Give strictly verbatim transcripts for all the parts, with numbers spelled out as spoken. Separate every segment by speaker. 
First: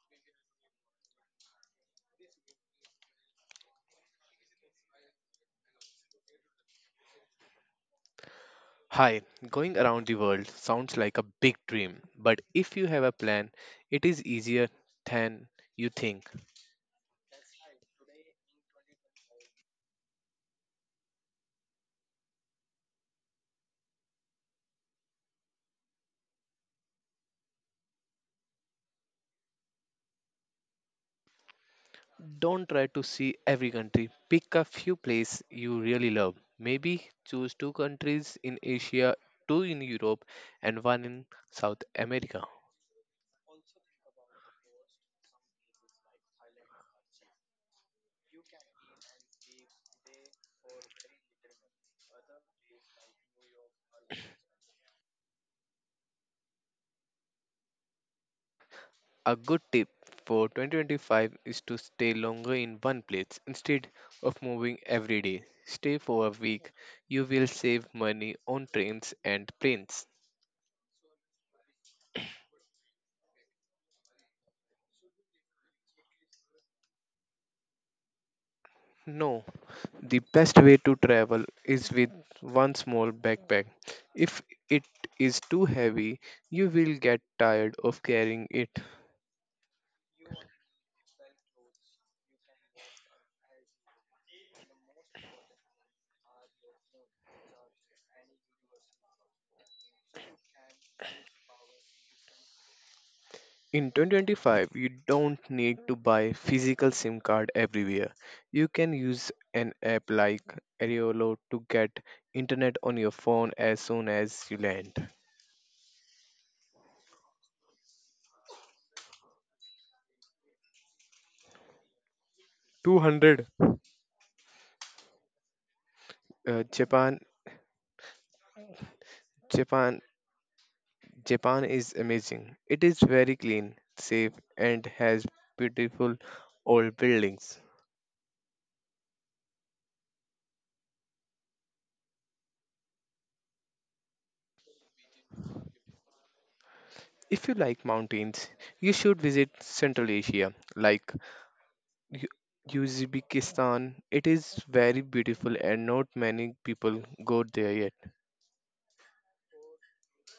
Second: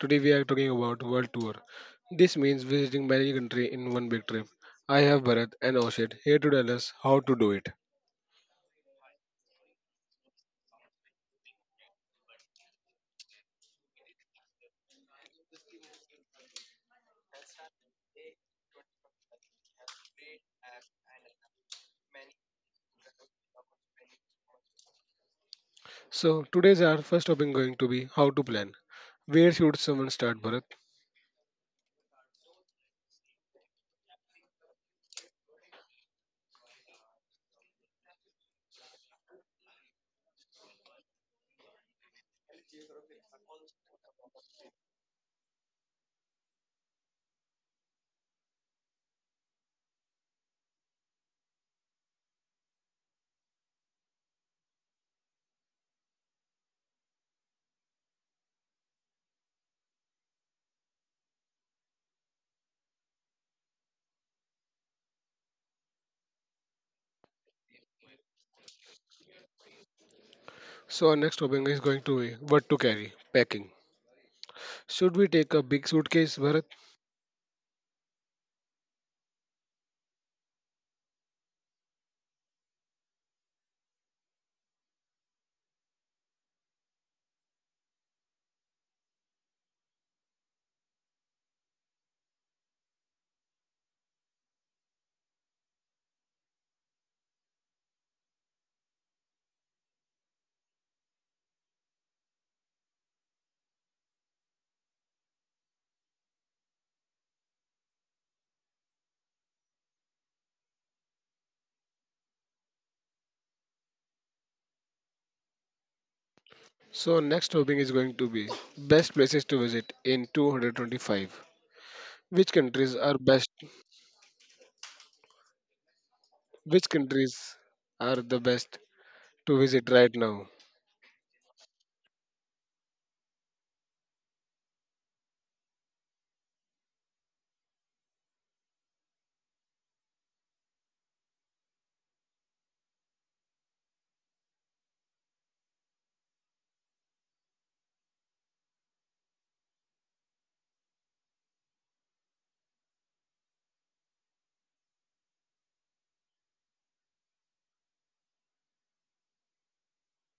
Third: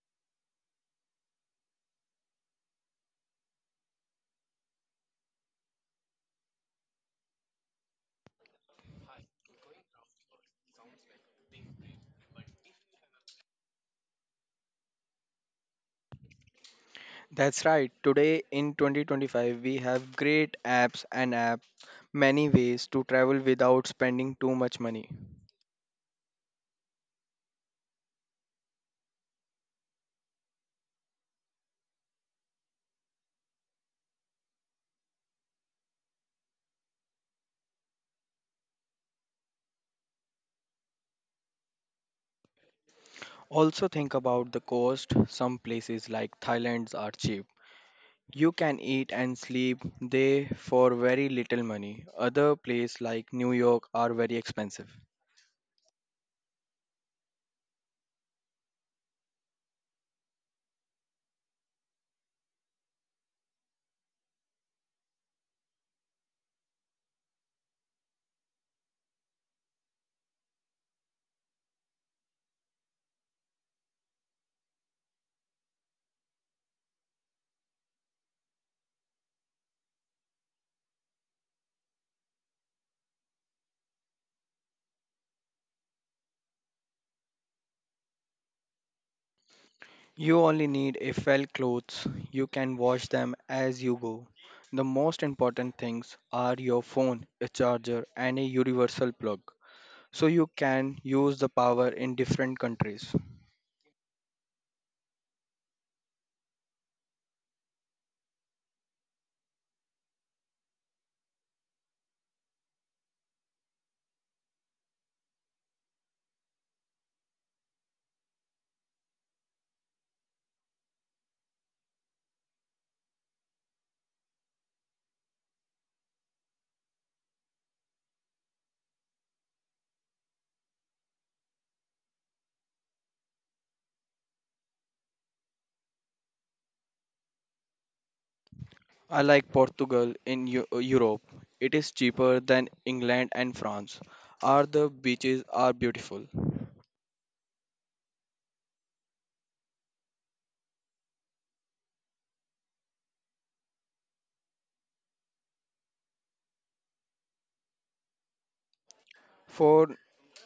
Speaker 1: Today we are talking about world tour. This means visiting many countries in one big trip. I have Bharat and Oshit here to tell us how to do it.
Speaker 2: Hi, going around the world sounds like a big dream, but if you have a plan, it is easier than you think.
Speaker 3: That's right. Today in twenty twenty-five, we have great apps and app many ways to travel without spending too much money.
Speaker 1: So today's our first topic going to be how to plan. Where should someone start, Bharat?
Speaker 2: Don't try to see every country. Pick a few places you really love. Maybe choose two countries in Asia, two in Europe, and one in South America.
Speaker 3: Also think about the cost. Some places like Thailand are cheap. You can eat and sleep there for very little money. Other places like New York are very expensive.
Speaker 2: A good tip for twenty twenty-five is to stay longer in one place instead of moving every day. Stay for a week. You will save money on trains and planes.
Speaker 1: So our next topic is going to be what to carry, packing. Should we take a big suitcase, Bharat?
Speaker 2: No, the best way to travel is with one small backpack. If it is too heavy, you will get tired of carrying it.
Speaker 3: You only need a felt clothes. You can wash them as you go. The most important things are your phone, a charger, and a universal plug, so you can use the power in different countries.
Speaker 2: In twenty twenty-five, you don't need to buy physical SIM card everywhere. You can use an app like Aeriolo to get internet on your phone as soon as you land.
Speaker 1: So our next topic is going to be best places to visit in two twenty-five. Which countries are
Speaker 2: two hundred
Speaker 1: best?
Speaker 2: uh,
Speaker 1: Which
Speaker 2: Japan
Speaker 1: countries are the best to visit
Speaker 2: Japan
Speaker 1: right now?
Speaker 2: Japan is amazing. It is very clean, safe, and has beautiful old buildings.
Speaker 3: I like Portugal in Eu- uh, Europe. It is cheaper than England and France. Are the beaches are beautiful.
Speaker 2: If you like mountains, you should visit Central Asia, like U- Uzbekistan. It is very beautiful, and not many people go there yet.
Speaker 3: For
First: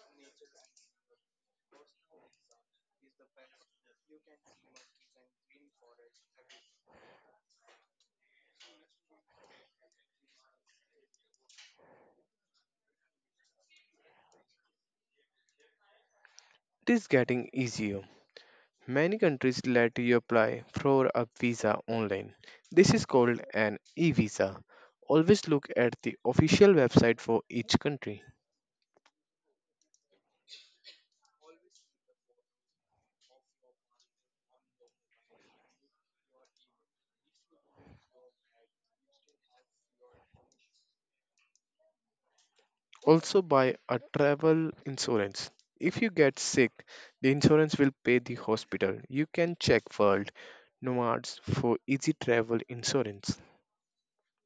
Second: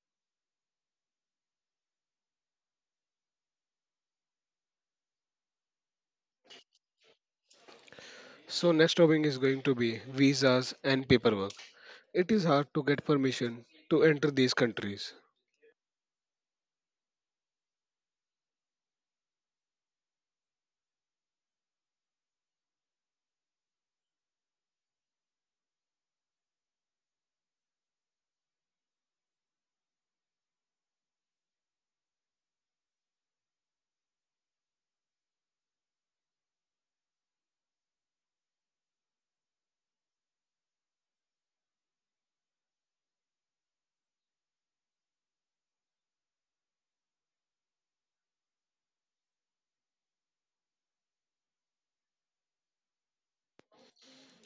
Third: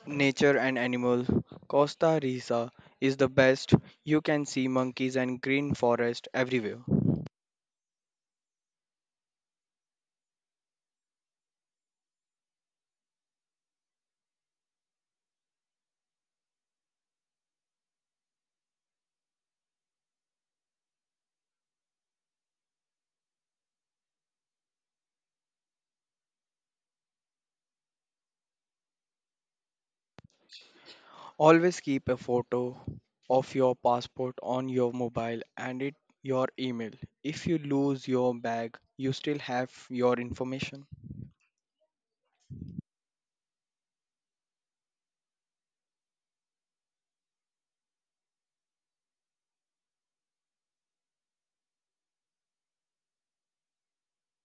Speaker 3: nature and animal, Costa Rica is the best. You can see monkeys and green forest everywhere.
Speaker 1: So next topic is going to be visas and paperwork. It is hard to get permission to enter these countries.
Speaker 2: It is getting easier. Many countries let you apply for a visa online. This is called an e visa. Always look at the official website for each country.
Speaker 3: Always keep a photo of your passport on your mobile and it your email. If you lose your bag, you still have your information.
Speaker 2: Also, buy a travel insurance. If you get sick, the insurance will pay the hospital. You can check World Nomads for easy travel insurance.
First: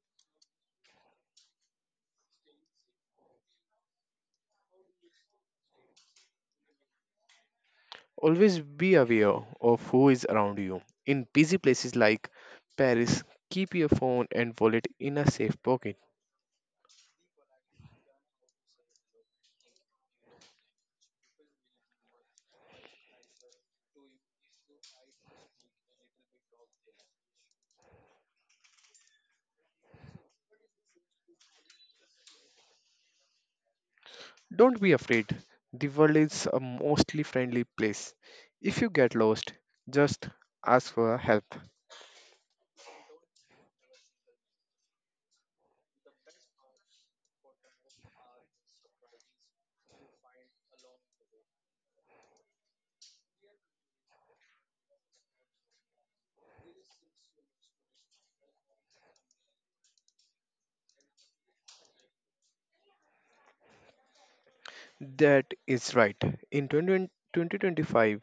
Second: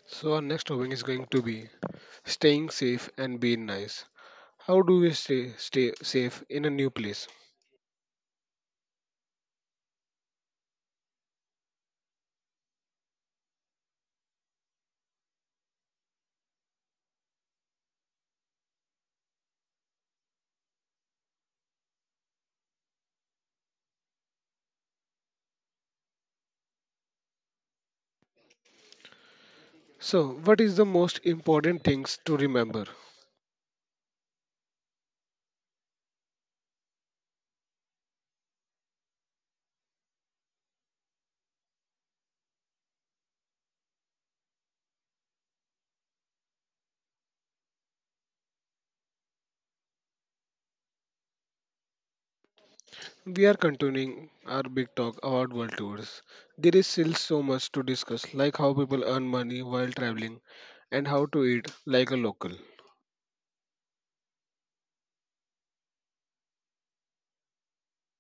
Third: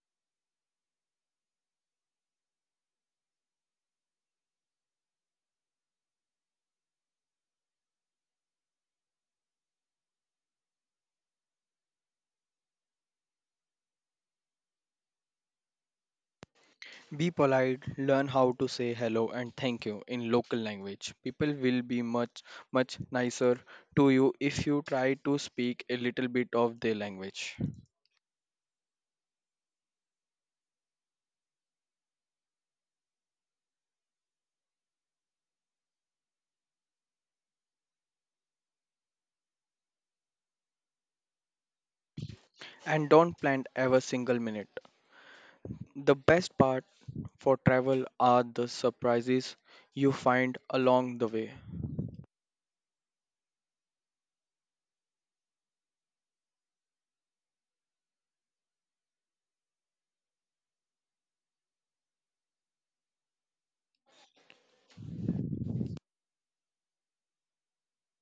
Speaker 1: So our next topic is going to be staying safe and being nice. How do we stay stay safe in a new place?
Speaker 2: Always be aware of who is around you. In busy places like Paris, keep your phone and wallet in a safe pocket.
Speaker 3: Be polite, learn how to say hello and thank you in local language. People will be much, much nicer to you if you try to speak a little bit of their language.
Speaker 1: So what is the most important things to remember?
Speaker 2: Don't be afraid. The world is a mostly friendly place. If you get lost, just ask for help.
Speaker 3: And don't plan every single minute. The best part for travel are the surprises you find along the way.
Speaker 1: We are continuing our big talk about world tours. There is still so much to discuss, like how people earn money while traveling and how to eat like a local.
Speaker 2: That is right. In twenty twenty,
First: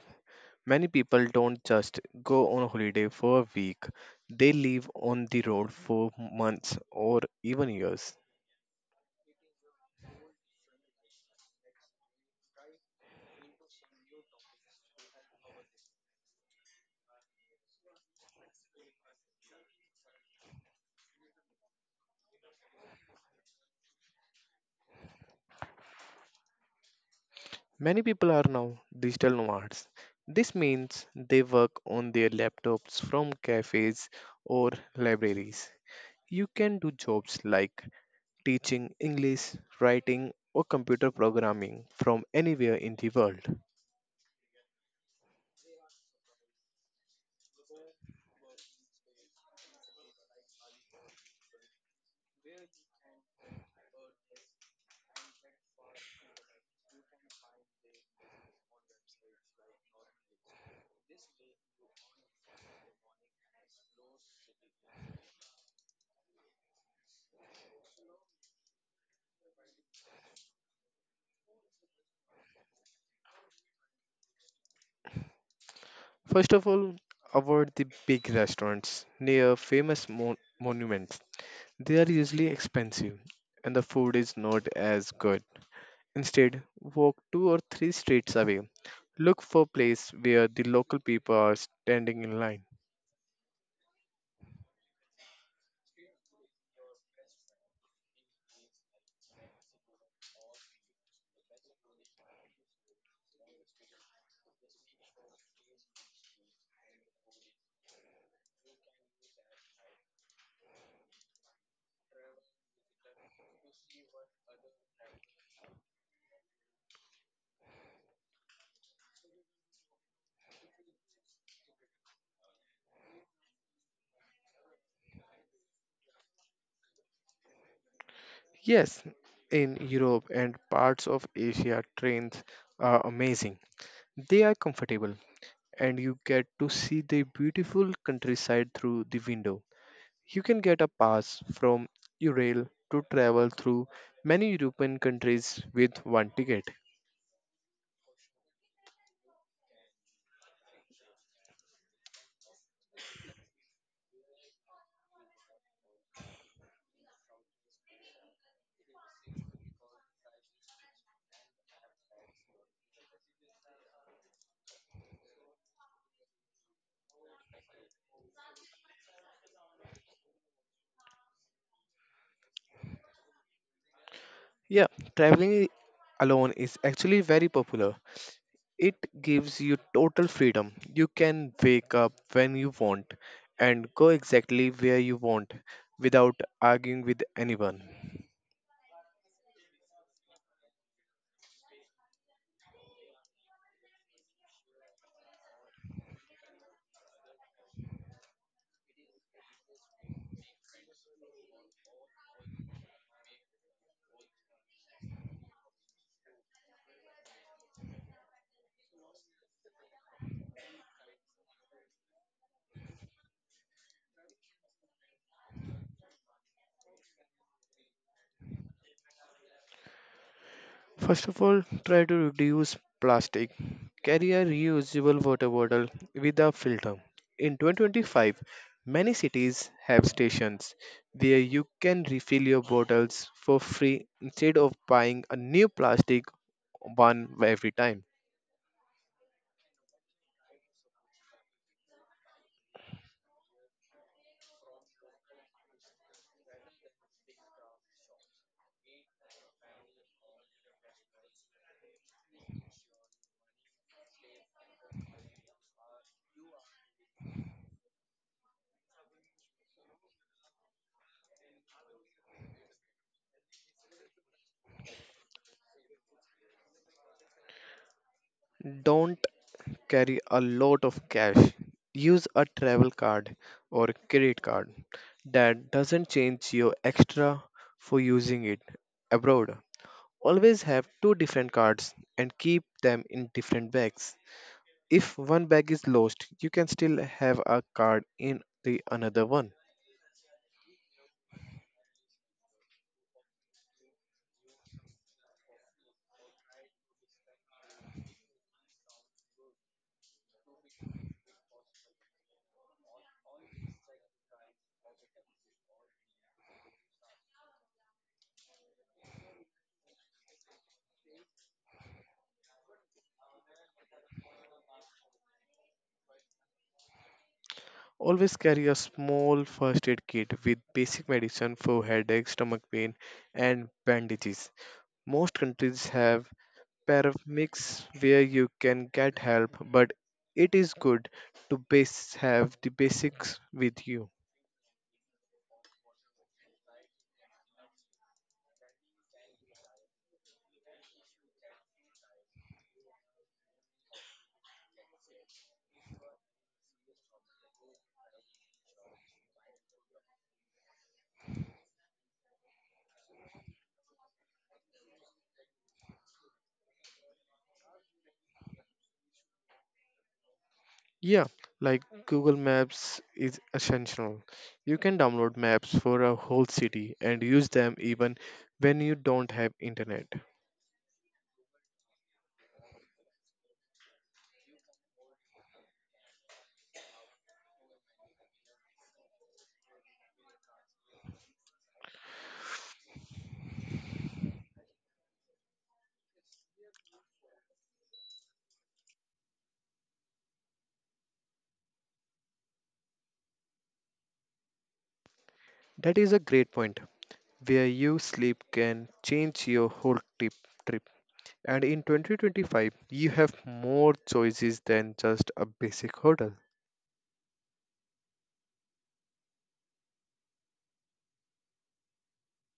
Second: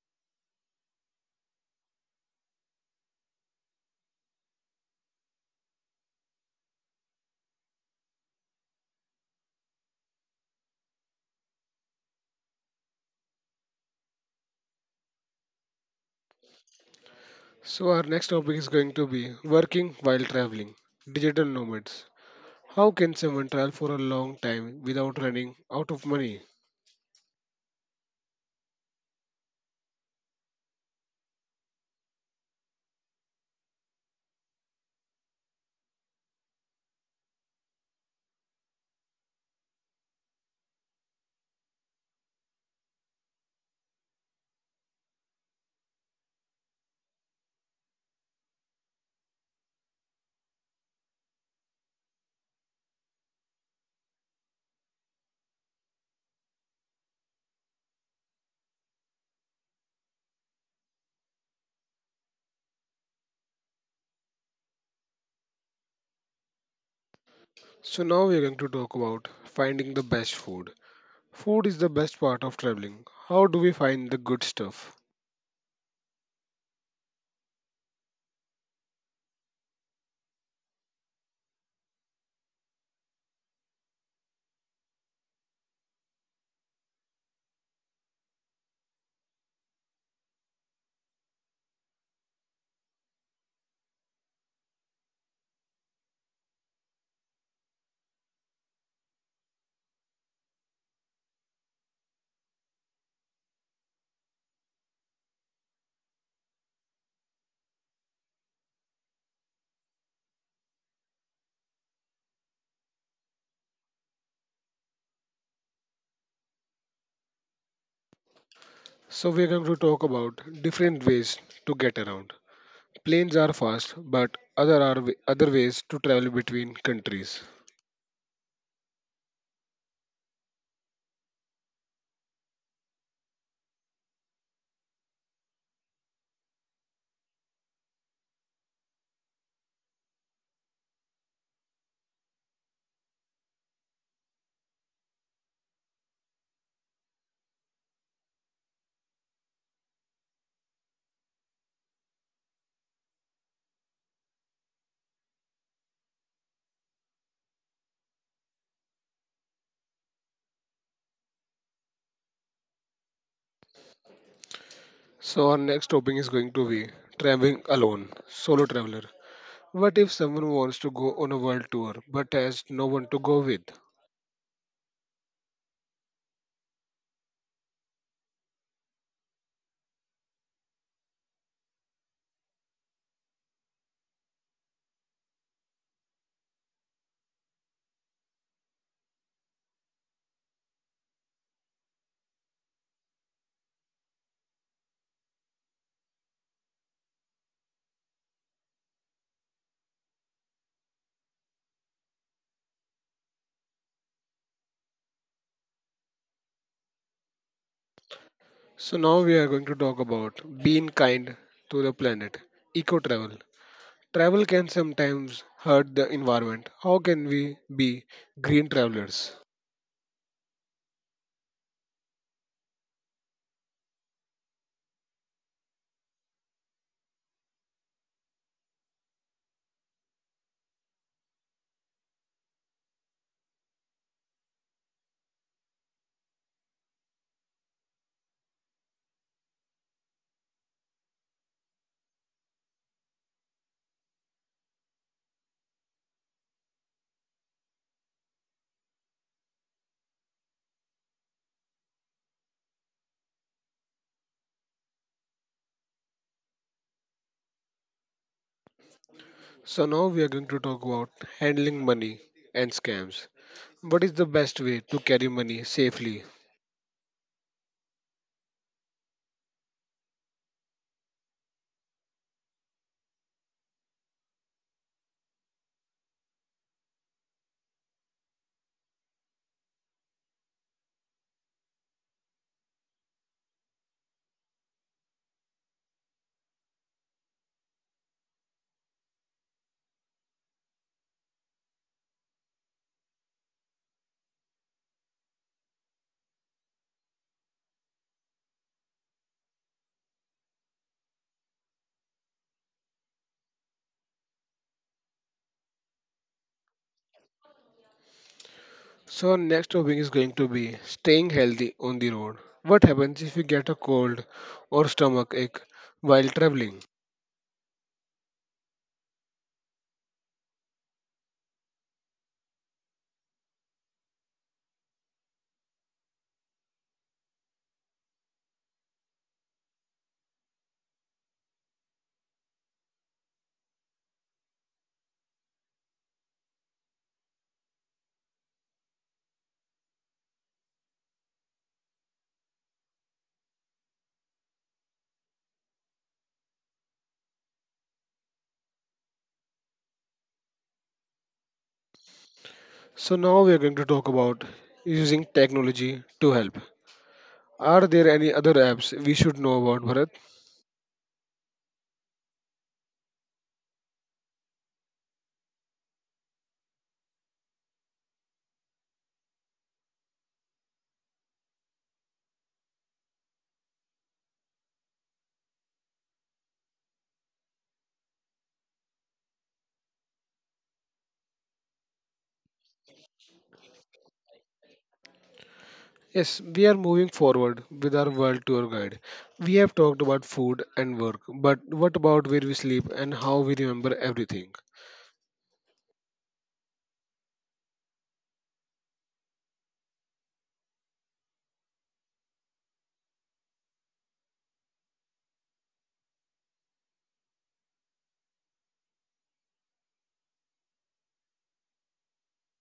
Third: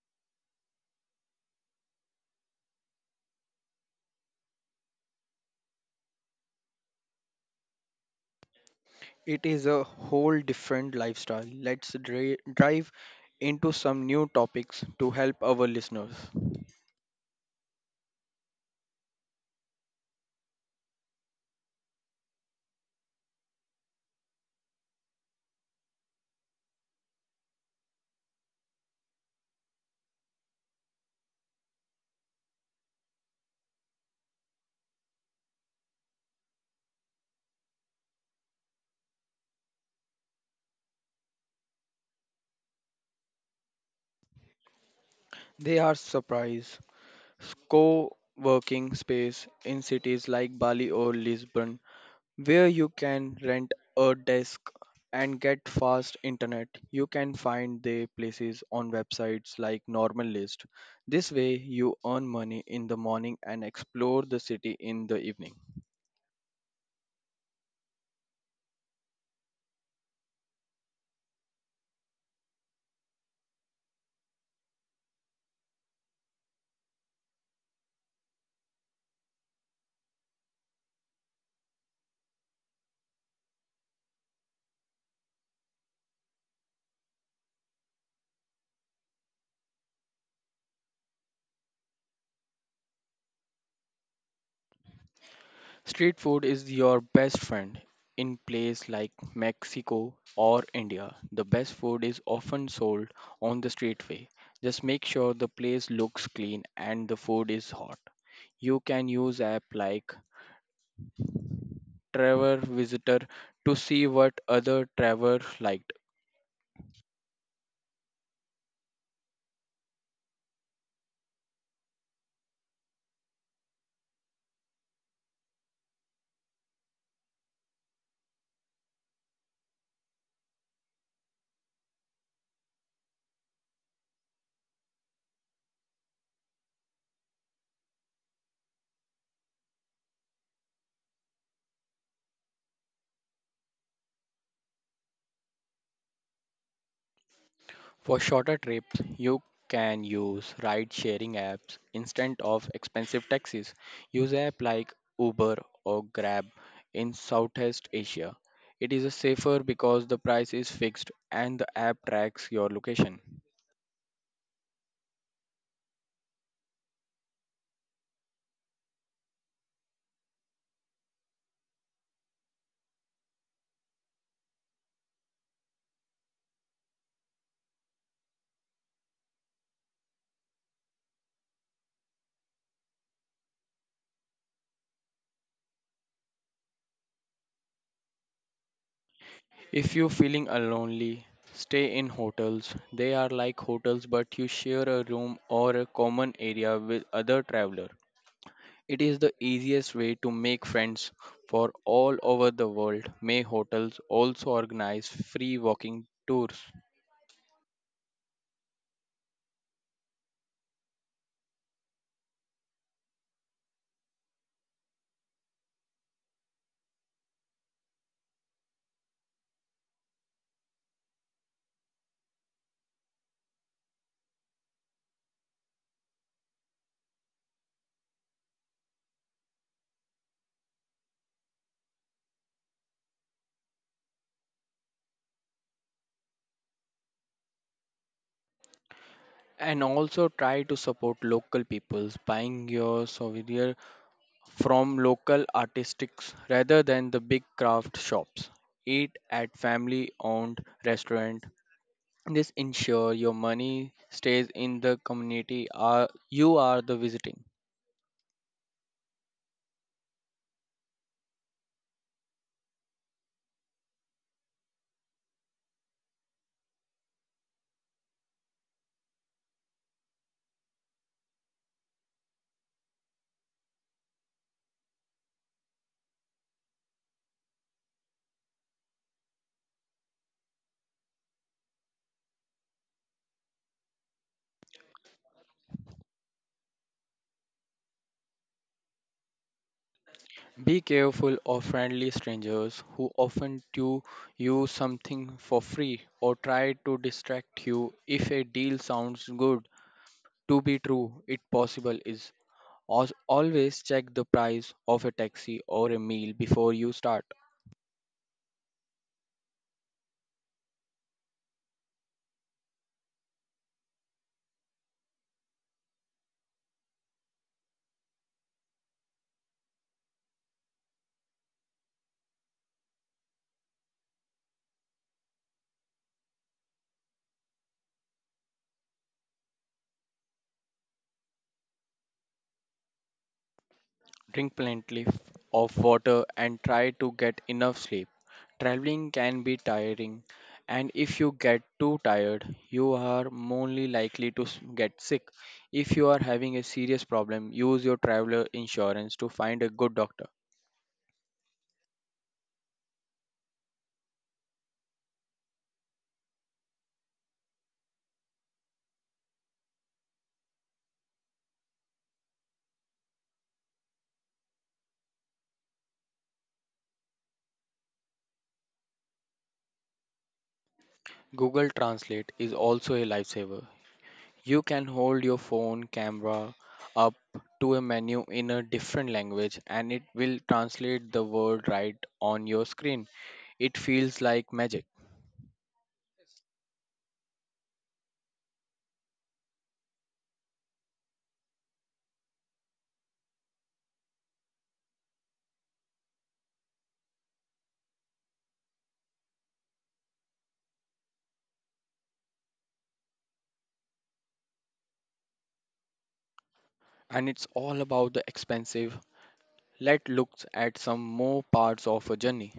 Speaker 2: many people don't just go on holiday for a week, they live on the road for months or even years.
Speaker 3: It is a whole different lifestyle. Let's dri- drive into some new topics to help our listeners.
Speaker 1: So our next topic is going to be working while traveling, digital nomads. How can someone travel for a long time without running out of money?
Speaker 2: Many people are now digital nomads. This means they work on their laptops from cafes or libraries. You can do jobs like teaching English, writing, or computer programming from anywhere in the world.
Speaker 3: They are surprise. Co working space in cities like Bali or Lisbon, where you can rent a desk and get fast internet. You can find their places on websites like Normal List. This way, you earn money in the morning and explore the city in the evening.
Speaker 1: So now we are going to talk about finding the best food. Food is the best part of traveling. How do we find the good stuff?
Speaker 2: First of all, avoid the big restaurants near famous mon- monuments. They are usually expensive, and the food is not as good. Instead, walk two or three streets away. Look for place where the local people are standing in line.
Speaker 3: Street food is your best friend. In places like Mexico or India, the best food is often sold on the streetway. Just make sure the place looks clean and the food is hot. You can use app like Travel Visitor to see what other travelers like.
Speaker 1: So we are going to talk about different ways to get around. Planes are fast, but other are wa- other ways to travel between countries.
Speaker 2: Yes, in Europe and parts of Asia, trains are amazing. They are comfortable, and you get to see the beautiful countryside through the window. You can get a pass from Eurail to travel through many European countries with one ticket.
Speaker 3: For shorter trips, you can use ride sharing apps instead of expensive taxis. Use apps like Uber or Grab in Southeast Asia. It is safer because the price is fixed and the app tracks your location.
Speaker 1: So our next topic is going to be traveling alone, solo traveler. What if someone wants to go on a world tour but has no one to go with?
Speaker 2: Yeah, traveling alone is actually very popular. It gives you total freedom. You can wake up when you want and go exactly where you want without arguing with anyone.
Speaker 3: If you're feeling uh, lonely, stay in hotels. They are like hotels, but you share a room or a common area with other traveler. It is the easiest way to make friends for all over the world. May hotels also organize free walking tours.
Speaker 1: So now we are going to talk about being kind to the planet, eco travel. Travel can sometimes hurt the environment. How can we be green travelers?
Speaker 2: First of all, try to reduce plastic. Carry a reusable water bottle with a filter. In two thousand twenty-five, many cities have stations where you can refill your bottles for free instead of buying a new plastic one every time.
Speaker 3: And also try to support local peoples buying your souvenir from local artistics rather than the big craft shops. Eat at family owned restaurant. This ensure your money stays in the community are- you are the visiting.
Speaker 1: So now we are going to talk about handling money and scams. What is the best way to carry money safely?
Speaker 2: Don't carry a lot of cash. Use a travel card or credit card that doesn't change your extra for using it abroad. Always have two different cards and keep them in different bags. If one bag is lost, you can still have a card in the another one.
Speaker 3: Be careful of friendly strangers who often do you something for free or try to distract you if a deal sounds good to be true it possible is. Als- always check the price of a taxi or a meal before you start.
Speaker 1: So our next topic is going to be staying healthy on the road. What happens if you get a cold or stomach ache while traveling?
Speaker 2: Always carry a small first aid kit with basic medicine for headache, stomach pain, and bandages. Most countries have paramedics where you can get help, but it is good to base have the basics with you.
Speaker 3: Drink plenty of water, and try to get enough sleep. Traveling can be tiring, and if you get too tired, you are only likely to s- get sick. If you are having a serious problem, use your traveler insurance to find a good doctor.
Speaker 1: So now we are going to talk about using technology to help. Are there any other apps we should know about, Bharat?
Speaker 2: Yeah, like Google Maps is essential. You can download maps for a whole city and use them even when you don't have internet.
Speaker 3: Google Translate is also a lifesaver. You can hold your phone camera up to a menu in a different language and it will translate the word right on your screen. It feels like magic.
Speaker 1: Yes, we are moving forward with our world tour guide. We have talked about food and work, but what about where we sleep and how we remember everything?
Speaker 2: That is a great point. Where you sleep can change your whole trip trip. And in twenty twenty-five, you have more choices than just a basic hotel.
Speaker 3: And it's all about the expensive. Let's look at some more parts of a journey.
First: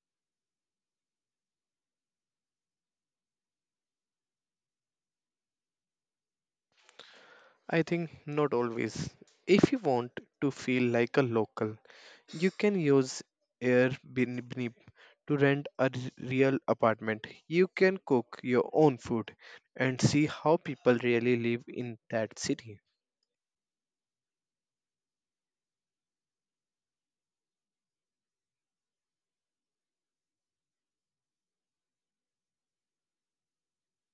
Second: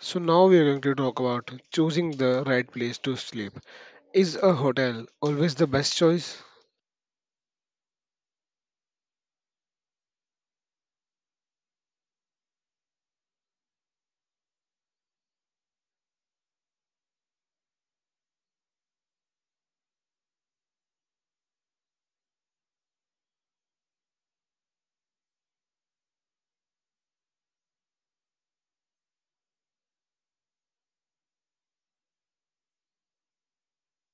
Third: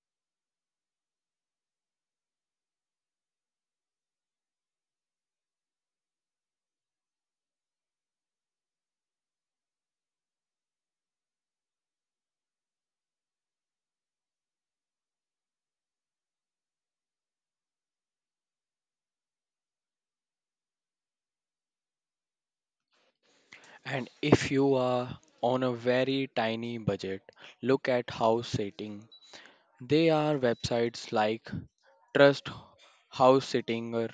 Speaker 1: So now we are going to talk about choosing the right place to sleep. Is a hotel always the best choice?
Speaker 2: I think not always. If you want to feel like a local, you can use Airbnb to rent a r- real apartment. You can cook your own food and see how people really live in that city.
Speaker 3: And if you are on a very tiny budget, look at house sitting. There are websites like Trust House Sittinger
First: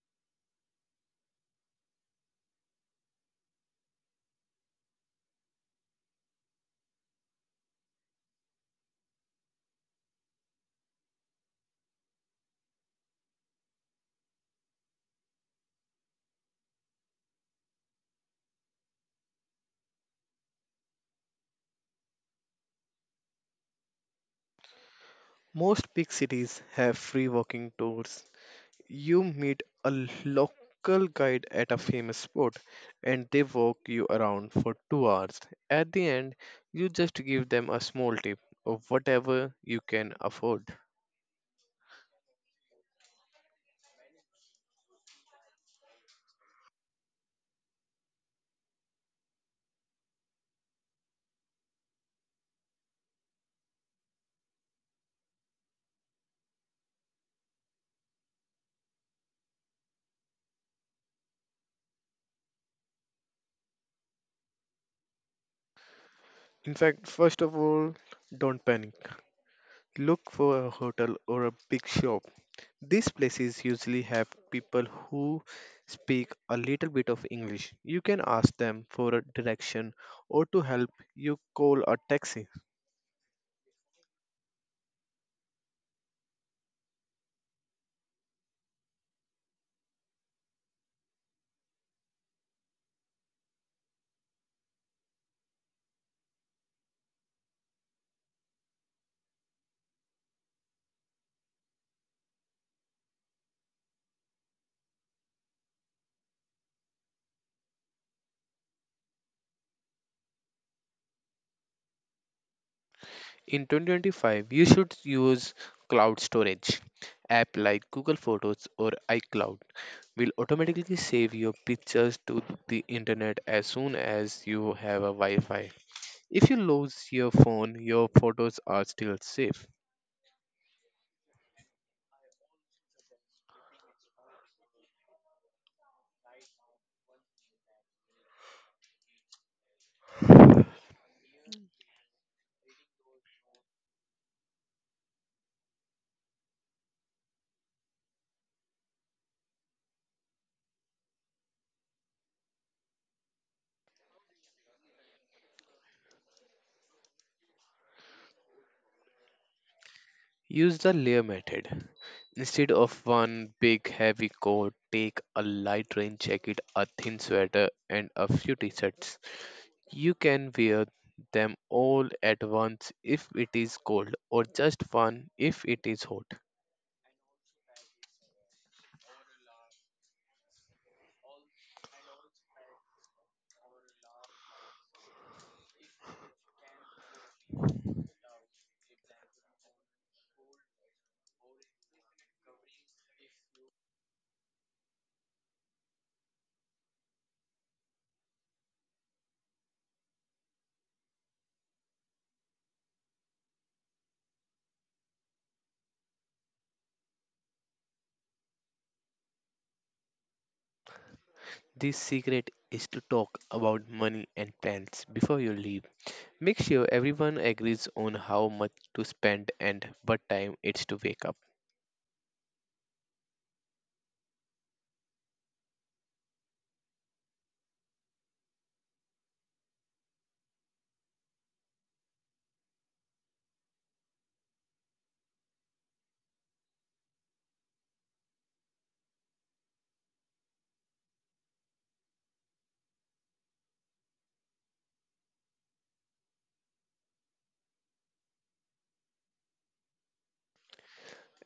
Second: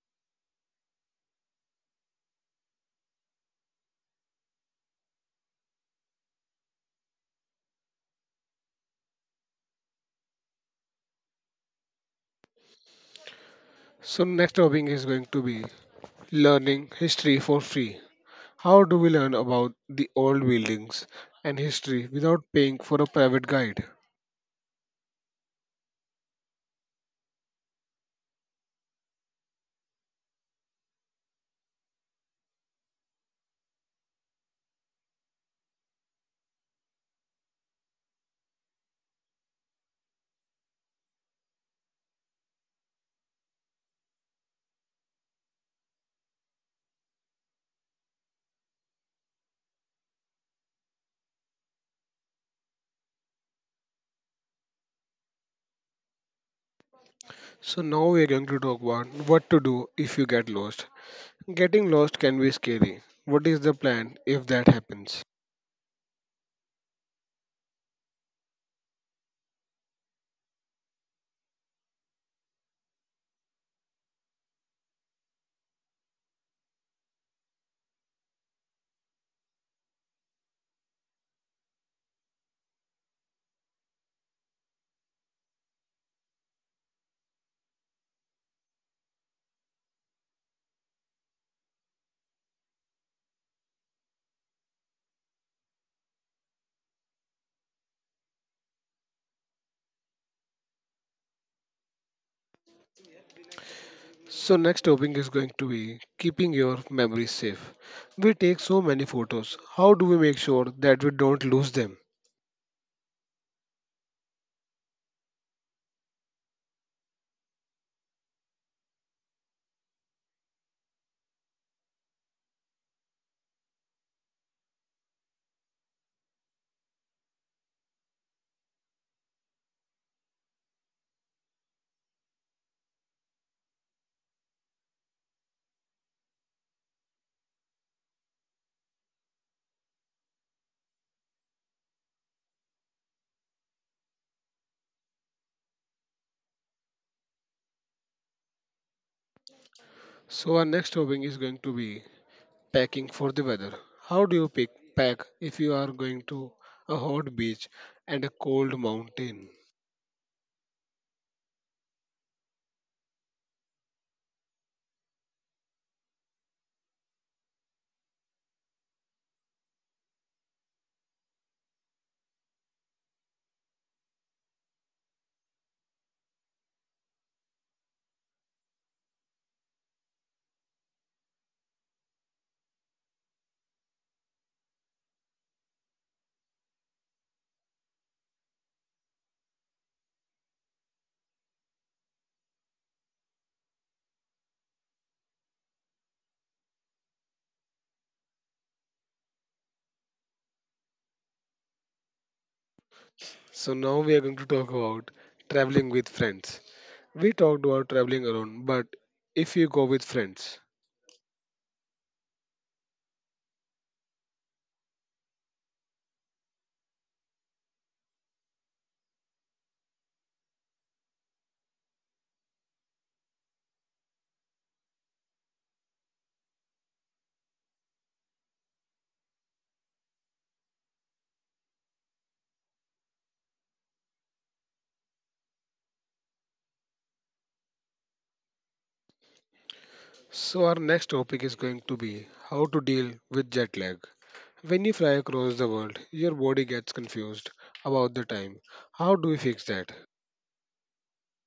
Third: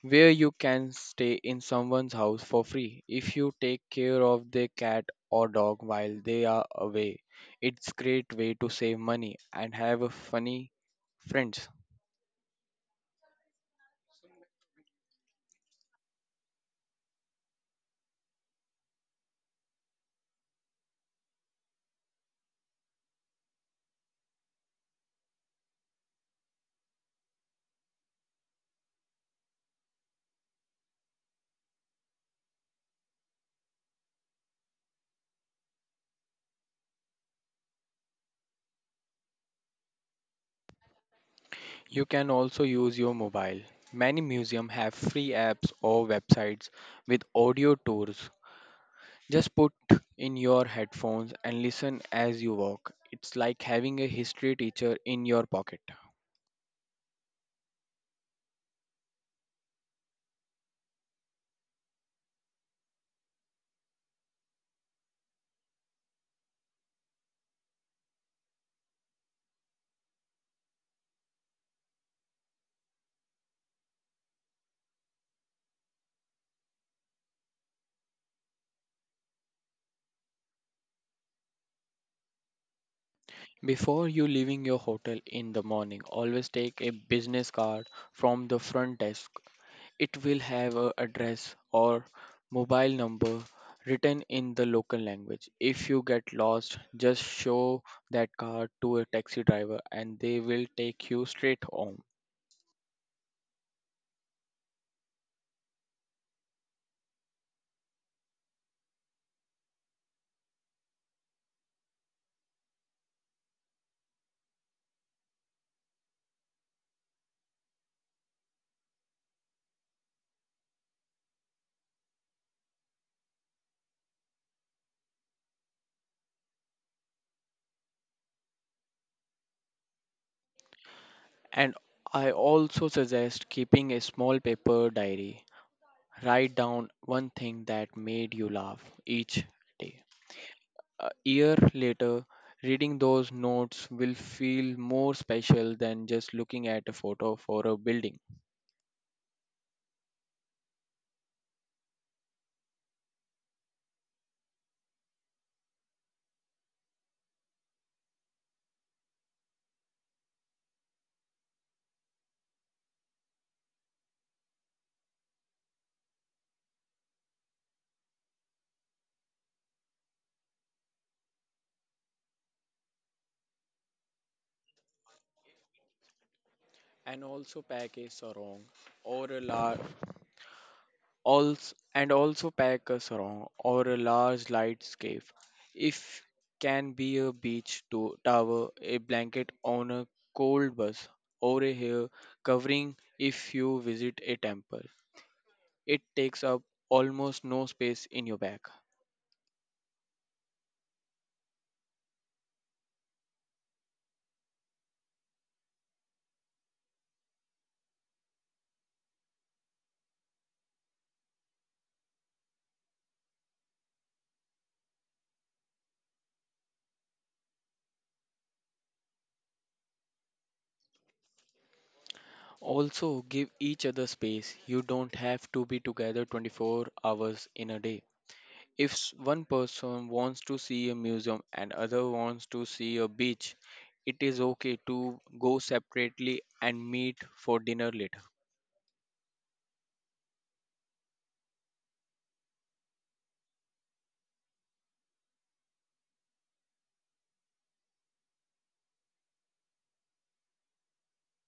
Speaker 3: where you can stay in someone's house for free if you take care of their cat or dog while they are away. It's great way to save money and have a funny friends.
Speaker 1: So next topic is going to be learning history for free. How do we learn about the old buildings and history without paying for a private guide?
Speaker 2: Most big cities have free walking tours. You meet a l- local guide at a famous spot and they walk you around for two hours. At the end, you just give them a small tip of whatever you can afford.
Speaker 3: You can also use your mobile. Many museums have free apps or websites with audio tours. Just put in your headphones and listen as you walk. It's like having a history teacher in your pocket.
Speaker 1: So now we are going to talk about what to do if you get lost. Getting lost can be scary. What is the plan if that happens?
Speaker 2: In fact, first of all, don't panic. Look for a hotel or a big shop. These places usually have people who speak a little bit of English. You can ask them for a direction or to help you call a taxi.
Speaker 3: Before you leaving your hotel in the morning, always take a business card from the front desk. It will have a address or mobile number written in the local language. If you get lost, just show that card to a taxi driver and they will take you straight home.
Speaker 1: So next topic is going to be keeping your memories safe. We take so many photos. How do we make sure that we don't lose them?
Speaker 2: In twenty twenty-five, you should use cloud storage. App like Google Photos or iCloud will automatically save your pictures to the internet as soon as you have a Wi-Fi. If you lose your phone, your photos are still safe.
Speaker 3: And I also suggest keeping a small paper diary. Write down one thing that made you laugh each day. A year later, reading those notes will feel more special than just looking at a photo for a building.
Speaker 1: So our next topic is going to be packing for the weather. How do you pick pack if you are going to a hot beach and a cold mountain?
Speaker 2: Use the layer method. Instead of one big heavy coat, take a light rain jacket, a thin sweater, and a few t shirts. You can wear them all at once if it is cold, or just one if it is hot.
Speaker 3: And also pack a sarong or a large also and also pack a sarong or a large light scarf if can be a beach to tower a blanket on a cold bus or a hair covering if you visit a temple. It takes up almost no space in your bag.
Speaker 1: So now we are going to talk about traveling with friends. We talked about traveling alone, but if you go with friends.
Speaker 2: The secret is to talk about money and plans before you leave. Make sure everyone agrees on how much to spend and what time it's to wake up.
Speaker 3: Also give each other space, you don't have to be together twenty-four hours in a day. If s- one person wants to see a museum and other wants to see a beach, it is okay to go separately and meet for dinner later.
Speaker 1: So our next topic is going to be how to deal with jet lag. When you fly across the world, your body gets confused about the time. How do we fix that?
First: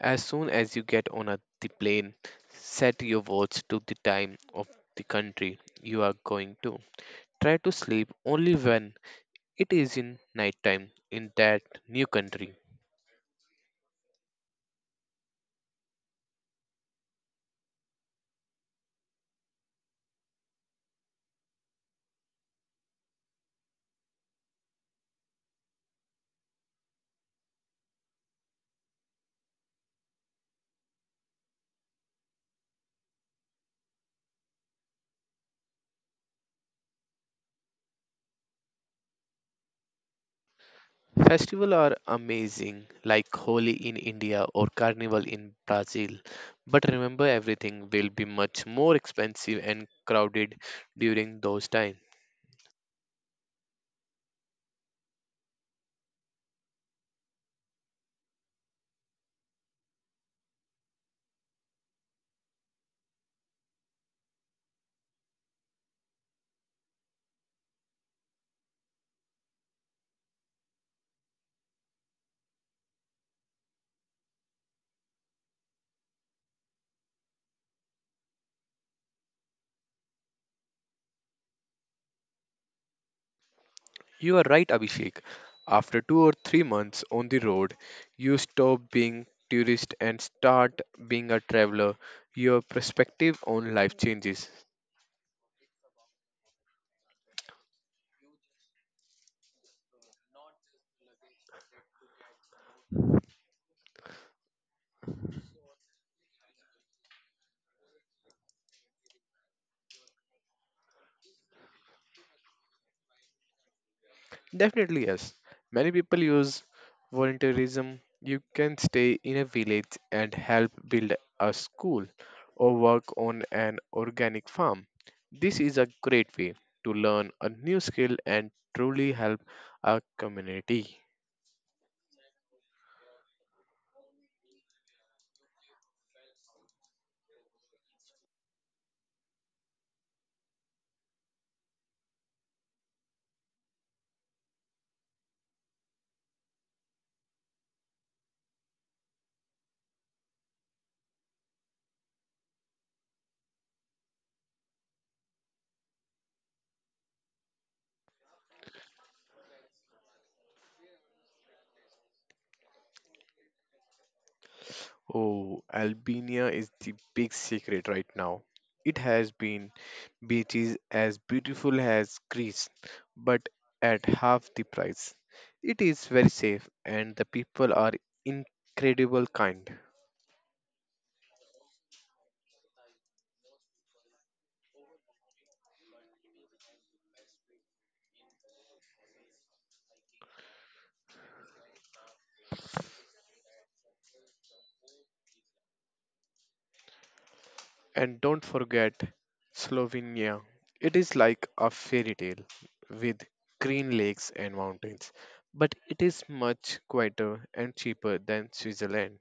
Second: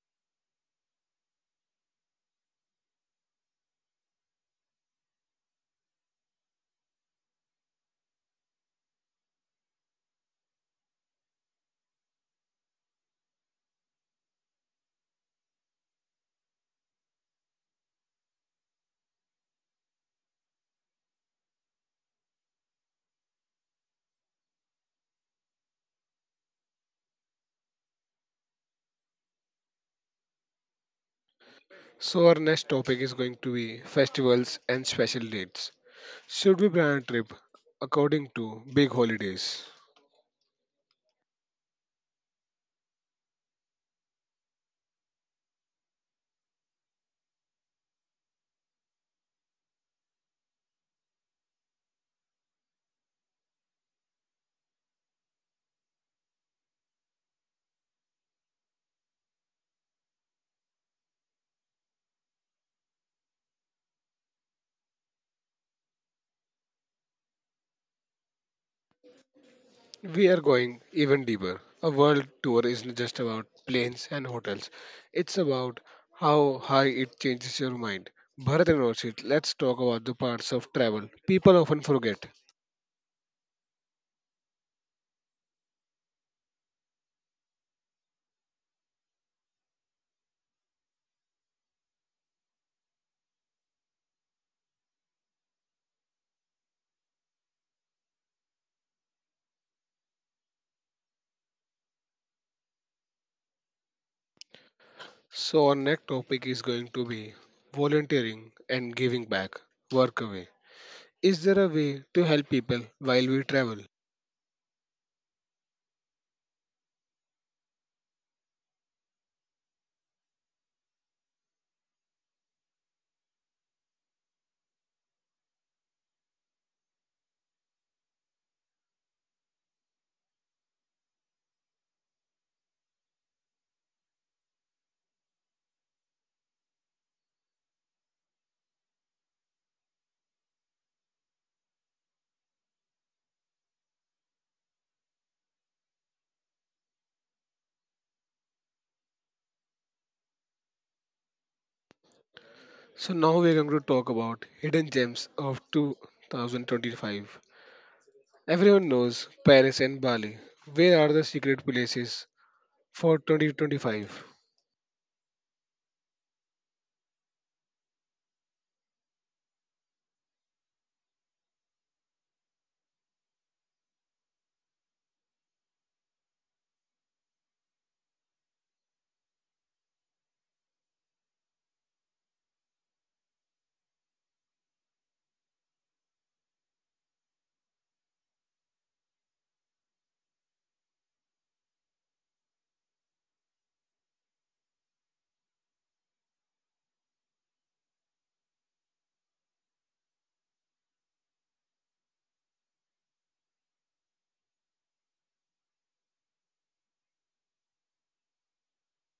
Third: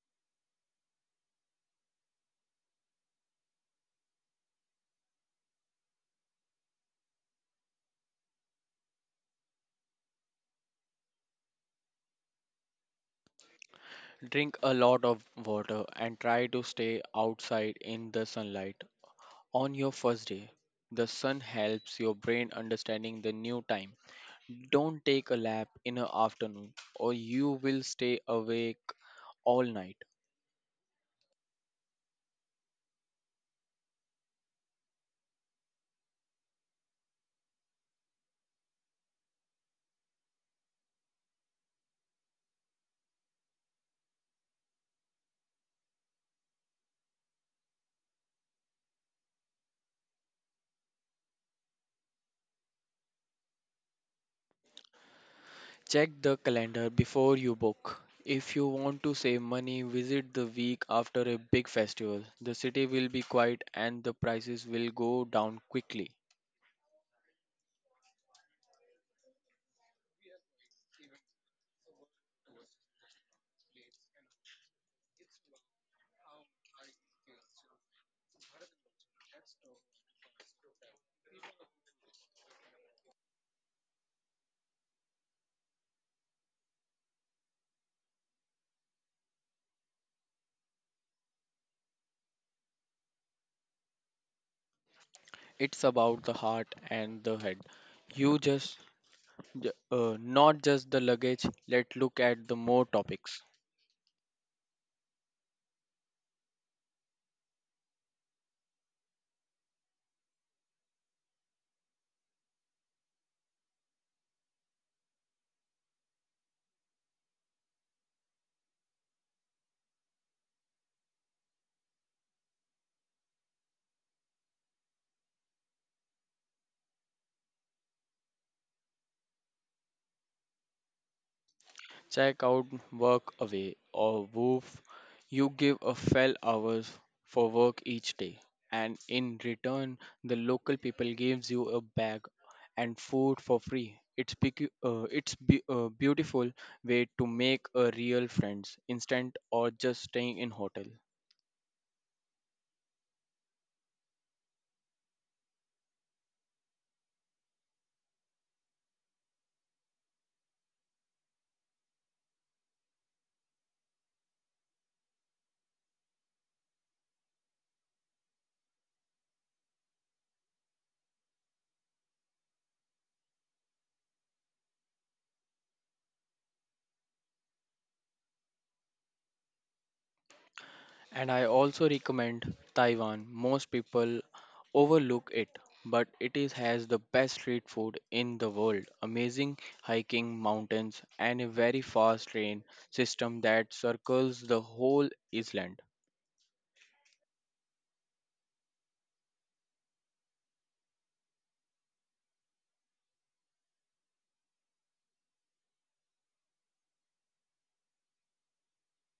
Speaker 2: As soon as you get on a, the plane, set your watch to the time of the country you are going to. Try to sleep only when it is in nighttime in that new country.
Speaker 3: Drink a lot of water and try to stay outside in the sunlight. On your first day, the sun helps your brain understanding the new time. Don't take a nap in the afternoon or you will stay awake all night.
Speaker 1: So our next topic is going to be festivals and special dates. Should we plan a trip according to big holidays?
Speaker 2: Festivals are amazing, like Holi in India or Carnival in Brazil. But remember, everything will be much more expensive and crowded during those times.
Speaker 3: Check the calendar before you book. If you want to save money, visit the week after a big festival. The city will be quiet and the prices will go down quickly.
Speaker 1: We are going even deeper. A world tour isn't just about planes and hotels, it's about how high it changes your mind. Bharat and Roshit, let's talk about the parts of travel people often forget.
Speaker 2: You are right, Abhishek. After two or three months on the road, you stop being tourist and start being a traveler. Your perspective on life changes.
Speaker 3: It's about the heart and the head. You just, j- uh, not just the luggage. Let's look at the more topics.
Speaker 1: So our next topic is going to be volunteering and giving back, work away. Is there a way to help people while we travel?
Speaker 2: Definitely yes. Many people use volunteerism. You can stay in a village and help build a school or work on an organic farm. This is a great way to learn a new skill and truly help a community.
Speaker 3: Check out work away or woof. You give a fell hours for work each day and in return the local people gives you a bag and food for free. It's bec- uh, it's be- a beautiful way to make a real friends instant or just staying in hotel.
Speaker 1: So now we're going to talk about hidden gems of two thousand twenty-five. Everyone knows Paris and Bali. Where are the secret places for twenty twenty-five?
Speaker 2: Oh, Albania is the big secret right now. It has been beaches as beautiful as Greece, but at half the price. It is very safe and the people are incredible kind.
Speaker 3: And I also recommend Taiwan. Most people overlook it, but it is has the best street food in the world. Amazing hiking mountains and a very fast train system that circles the whole island.
Speaker 2: And don't forget Slovenia. It is like a fairy tale with green lakes and mountains, but it is much quieter and cheaper than Switzerland.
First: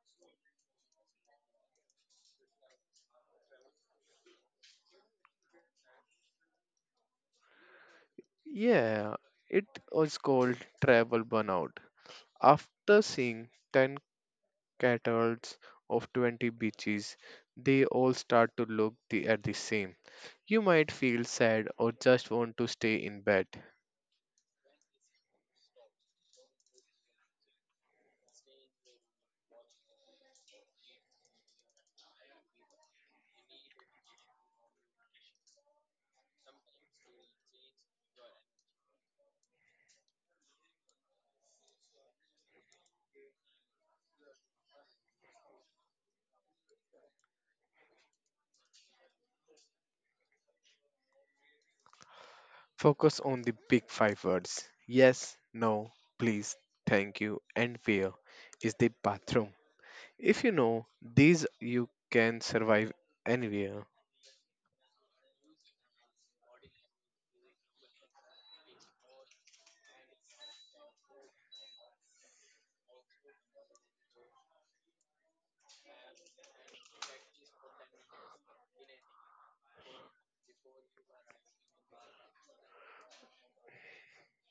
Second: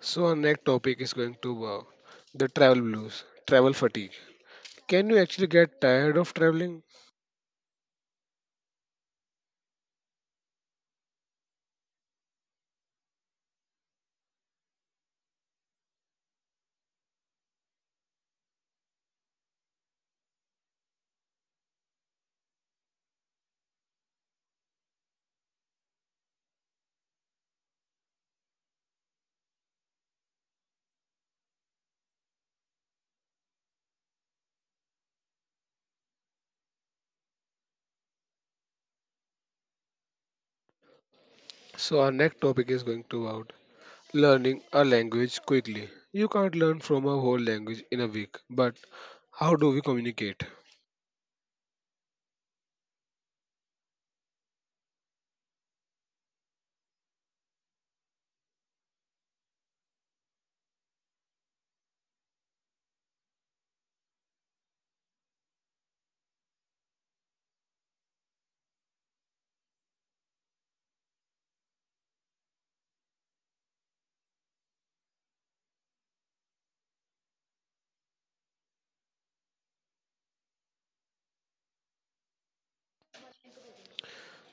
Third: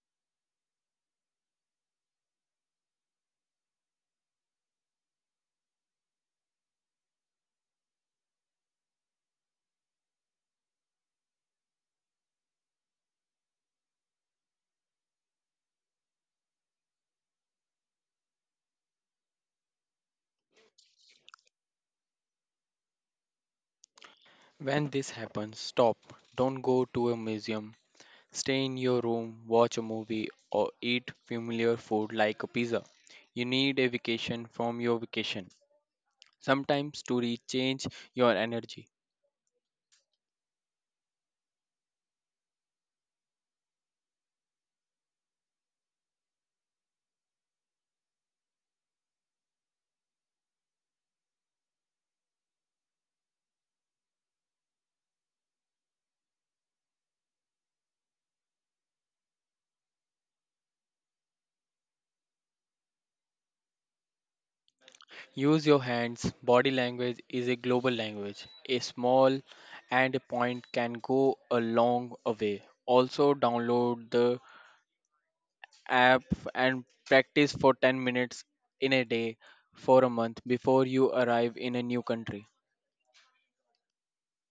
Speaker 1: So our next topic is going to be the travel blues, travel fatigue. Can you actually get tired of traveling?
Speaker 2: Yeah, it was called travel burnout. After seeing ten catalogs of twenty beaches, they all start to look the, at the same. You might feel sad or just want to stay in bed.
Speaker 3: When this happens, stop. Don't go to a museum. Stay in your room, watch a movie, or eat familiar food like a pizza. You need a vacation from your vacation. Sometimes to recharge your energy.
Speaker 1: So our next topic is going to about learning a language quickly. You can't learn from a whole language in a week, but how do we communicate?
Speaker 2: Focus on the big five words: yes, no, please, thank you, and where is the bathroom. If you know these, you can survive anywhere.
Speaker 3: Use your hands. Body language is a global language. A small and a point can go a long a way. Also, download the app and practice for ten minutes in a day for a month before you arrive in a new country.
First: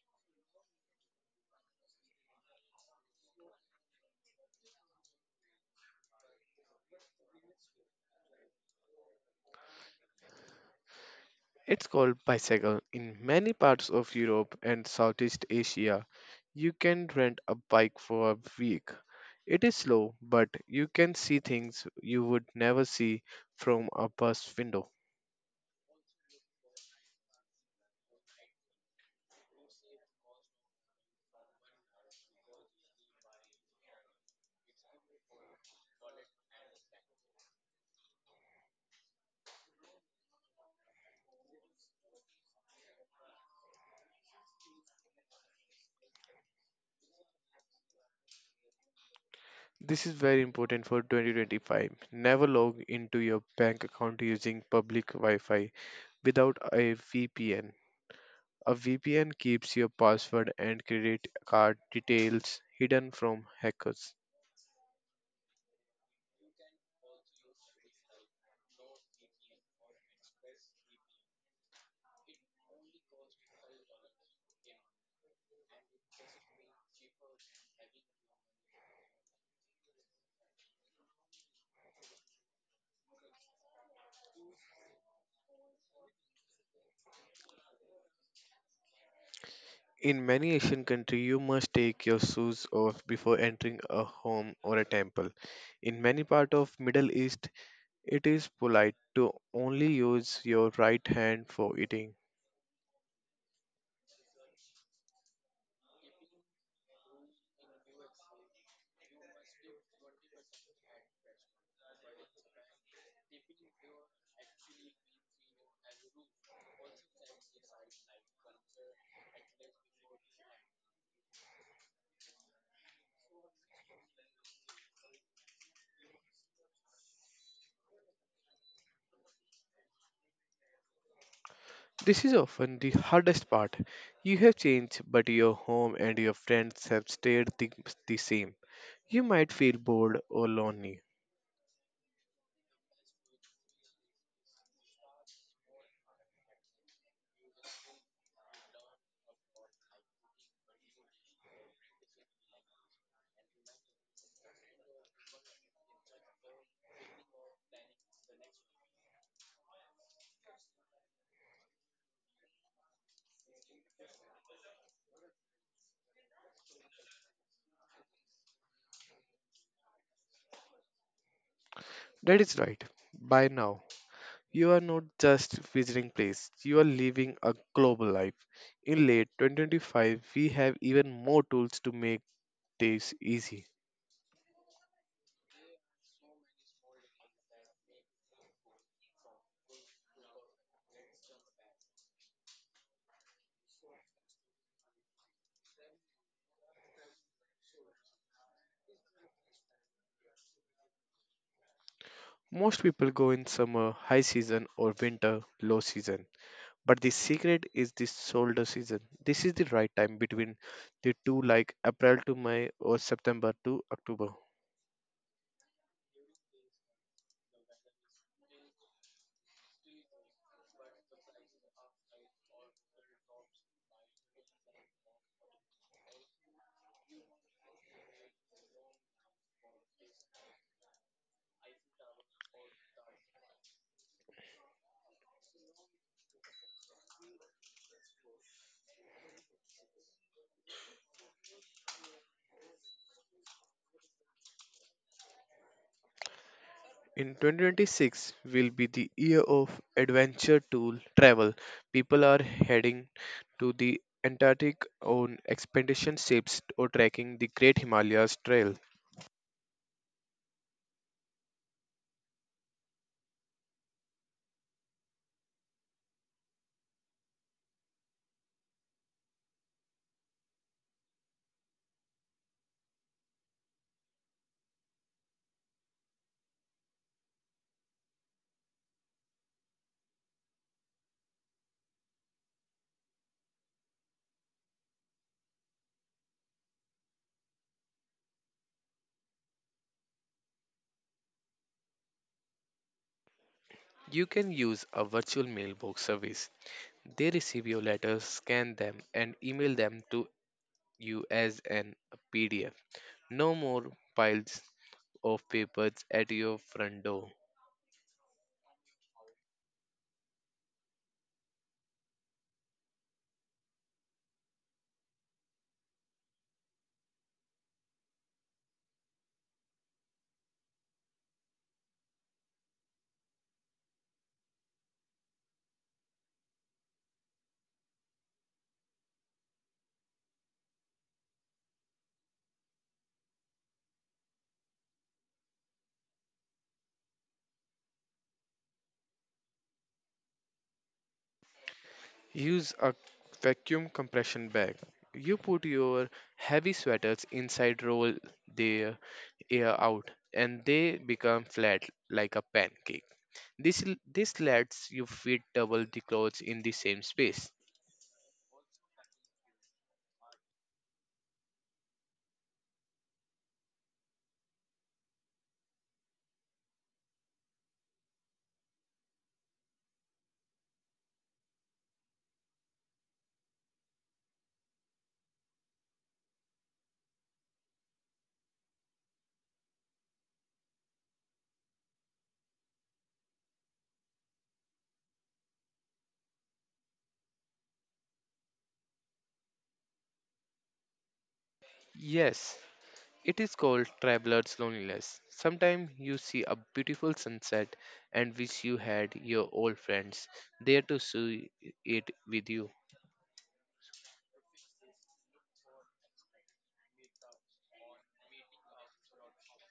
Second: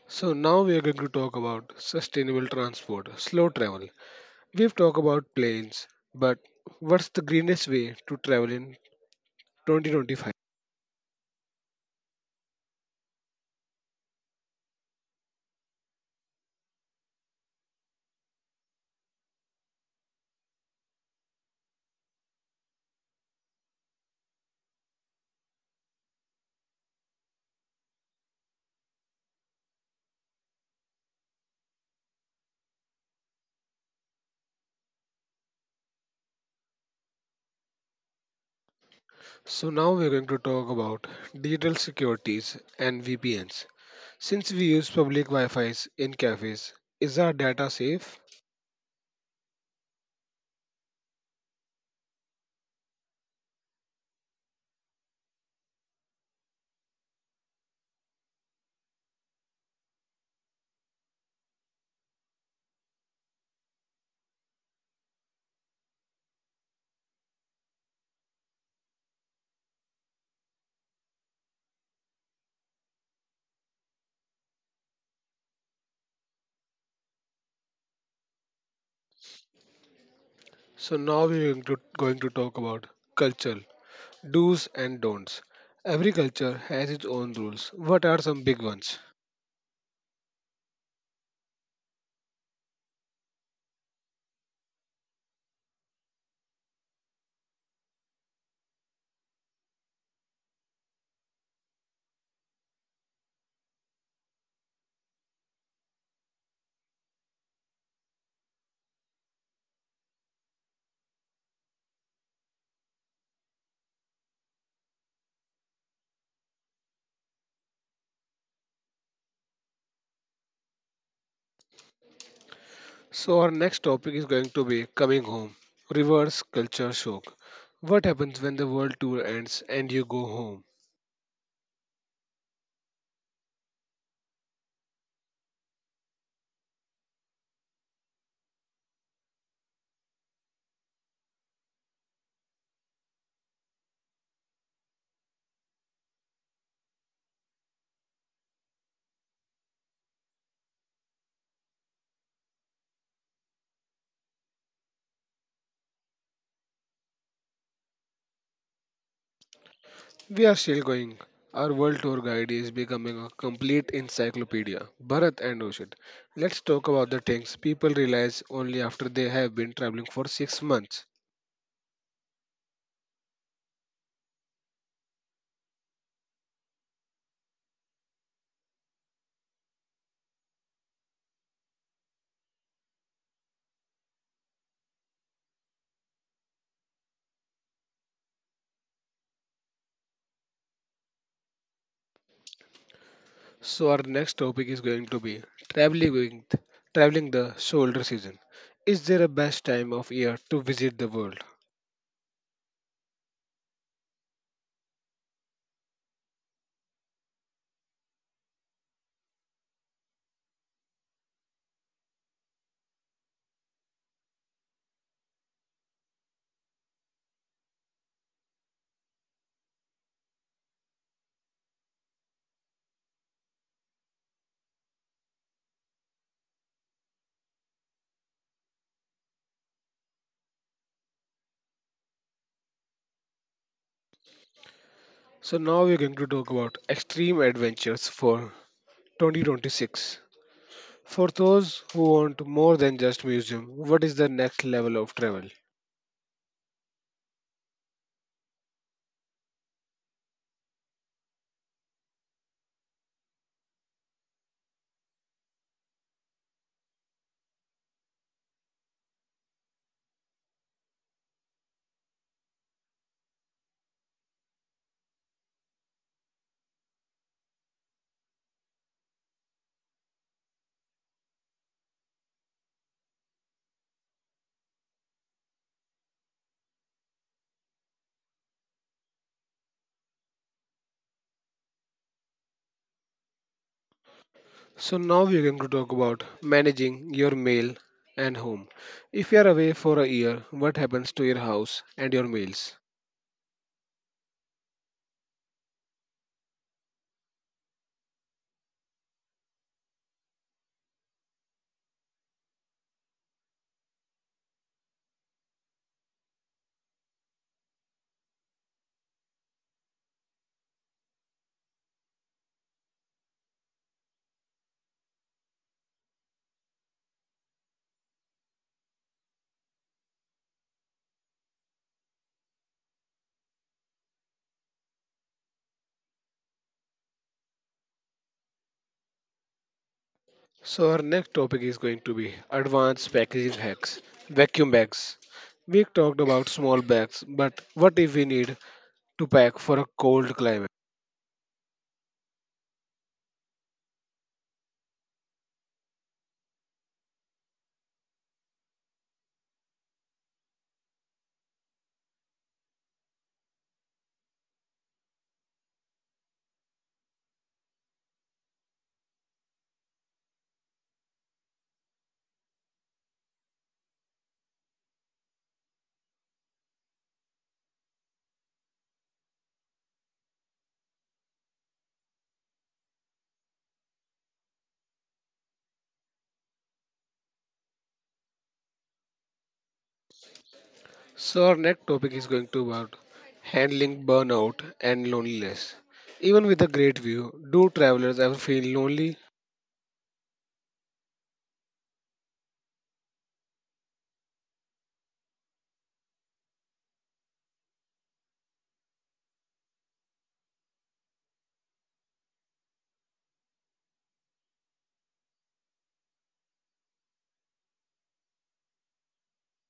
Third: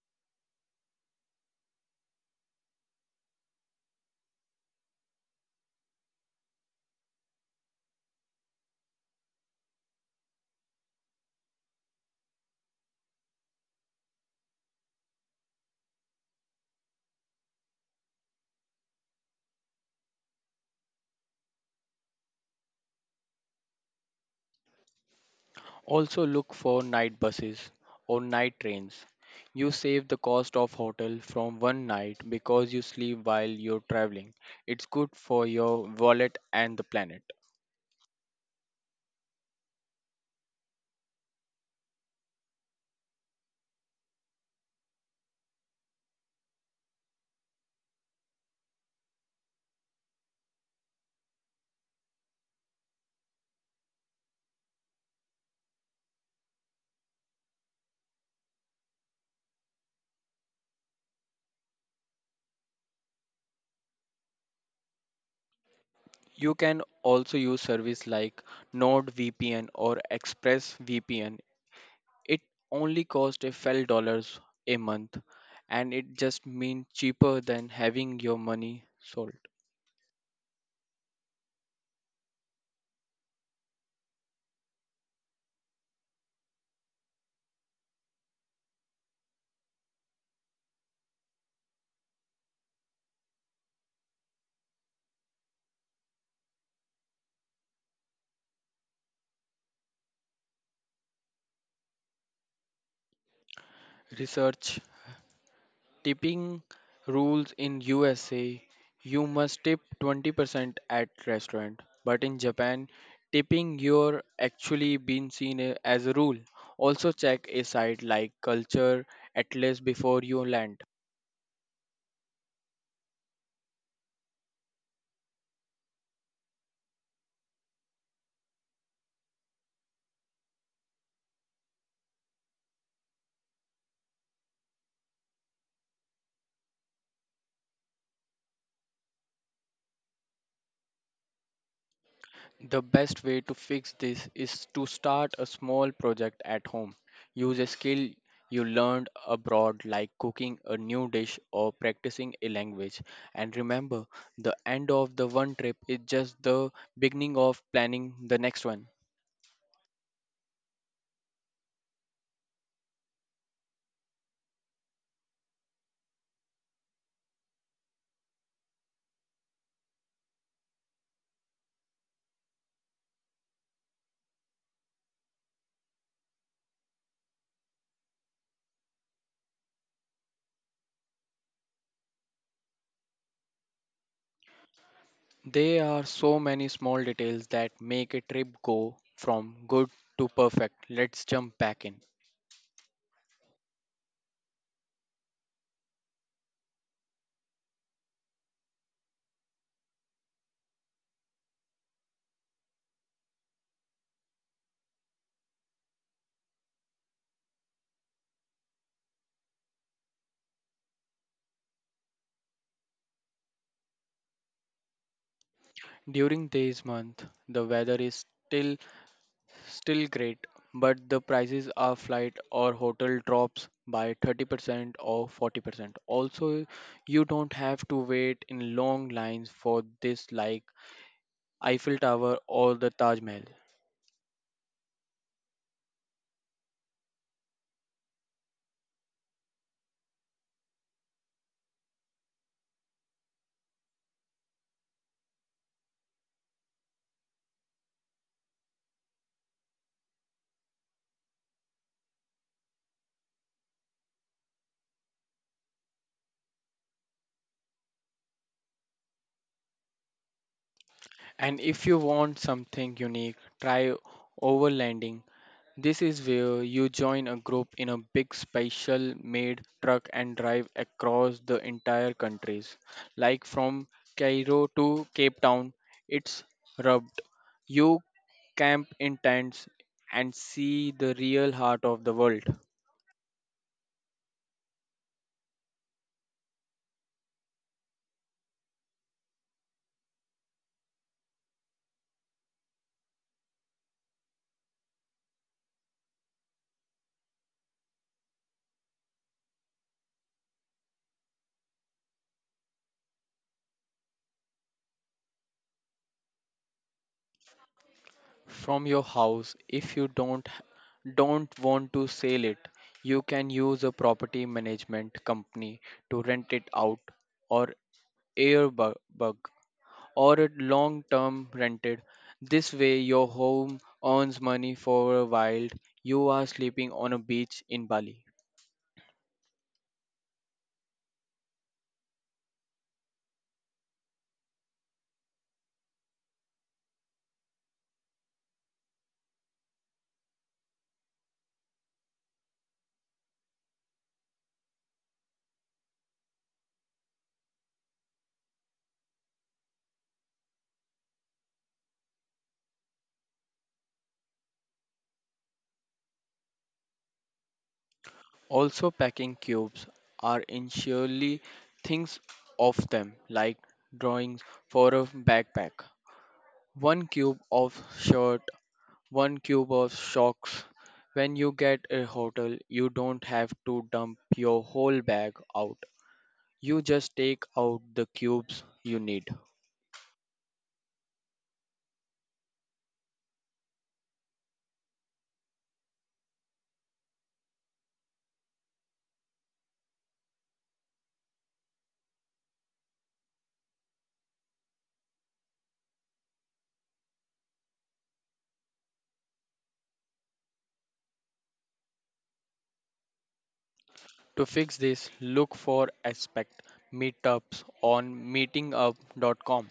Speaker 1: So now we are going to talk about sustainable transport, slow travel. We've talked about planes, but what's the greenest way to travel in twenty twenty-five?
Speaker 2: It's called bicycle. In many parts of Europe and Southeast Asia, you can rent a bike for a week. It is slow, but you can see things you would never see from a bus window.
Speaker 3: Also, look for night buses or night trains. You save the cost of hotel from one night because you sleep while you're traveling. It's good for your wallet and the planet.
Speaker 1: So now we're going to talk about digital securities and V P Ns. Since we use public Wi-Fi's in cafes, is our data safe?
Speaker 2: This is very important for twenty twenty-five. Never log into your bank account using public Wi Fi without a V P N. A V P N keeps your password and credit card details hidden from hackers.
Speaker 3: You can also use service like NordVPN or ExpressVPN. It only costs a few dollars a month and it just means cheaper than having your money sold.
Speaker 1: So now we're going to, going to talk about culture, do's and don'ts. Every culture has its own rules. What are some big ones?
Speaker 2: In many Asian countries, you must take your shoes off before entering a home or a temple. In many parts of Middle East, it is polite to only use your right hand for eating.
Speaker 3: Research tipping rules in U S A. You must tip twenty percent at restaurant, but in Japan tipping your actually been seen a- as a rule. Also check a site like Culture Atlas before you land.
Speaker 1: So our next topic is going to be coming home, reverse culture shock. What happens when the world tour ends and you go home?
Speaker 2: This is often the hardest part. You have changed, but your home and your friends have stayed the, the same. You might feel bored or lonely.
Speaker 3: The best way to fix this is to start a small project at home. Use a skill you learned abroad, like cooking a new dish or practicing a language. And remember, the end of the one trip is just the beginning of planning the next one.
Speaker 1: We are still going. Our world tour guide is becoming a complete encyclopedia. Bharat and Oshit, let's talk about the things people realize only after they have been traveling for six months.
Speaker 2: That is right. By now, you are not just visiting place, you are living a global life. In late twenty twenty-five, we have even more tools to make days easy.
Speaker 3: There are so many small details that make a trip go from good to perfect. Let's jump back in.
Speaker 1: So our next topic is going to be traveling with, traveling the shoulder season. Is there a best time of year to visit the world?
Speaker 2: Most people go in summer, high season, or winter, low season. But the secret is the shoulder season. This is the right time between the two, like April to May or September to October.
Speaker 3: During this month, the weather is still still great, but the prices are flight or hotel drops by thirty percent or forty percent. Also, you don't have to wait in long lines for this like Eiffel Tower or the Taj Mahal.
Speaker 1: So now we're going to talk about extreme adventures for twenty twenty-six. For those who want more than just museum, what is the next level of travel?
Speaker 2: In twenty twenty-six will be the year of adventure tool travel. People are heading to the Antarctic on expedition ships or trekking the Great Himalayas Trail.
Speaker 3: And if you want something unique, try overlanding. This is where you join a group in a big special made truck and drive across the entire countries. Like from Cairo to Cape Town, it's rubbed. You camp in tents and see the real heart of the world.
Speaker 1: So now we're going to talk about managing your mail and home. If you are away for a year, what happens to your house and your mails?
Speaker 2: You can use a virtual mailbox service. They receive your letters, scan them, and email them to you as an P D F. No more piles of papers at your front door.
Speaker 3: From your house, if you don't don't want to sell it, you can use a property management company to rent it out or airbug, or a long term rented. This way, your home earns money for a while you are sleeping on a beach in Bali.
Speaker 1: So our next topic is going to be advanced packaging hacks, vacuum bags. We talked about small bags, but what if we need to pack for a cold climate?
Speaker 2: Use a vacuum compression bag. You put your heavy sweaters inside, roll their air out, and they become flat like a pancake. This, l- this lets you fit double the clothes in the same space.
Speaker 3: Also, packing cubes are initially things of them, like drawings for a backpack. One cube of shirt, one cube of socks. When you get a hotel, you don't have to dump your whole bag out. You just take out the cubes you need.
Speaker 1: So our next topic is going to about handling burnout and loneliness. Even with a great view, do travelers ever feel lonely?
Speaker 2: Yes, it is called traveler's loneliness. Sometimes you see a beautiful sunset and wish you had your old friends there to see it with you.
Speaker 3: To fix this, look for Aspect meetups on meetingup dot com.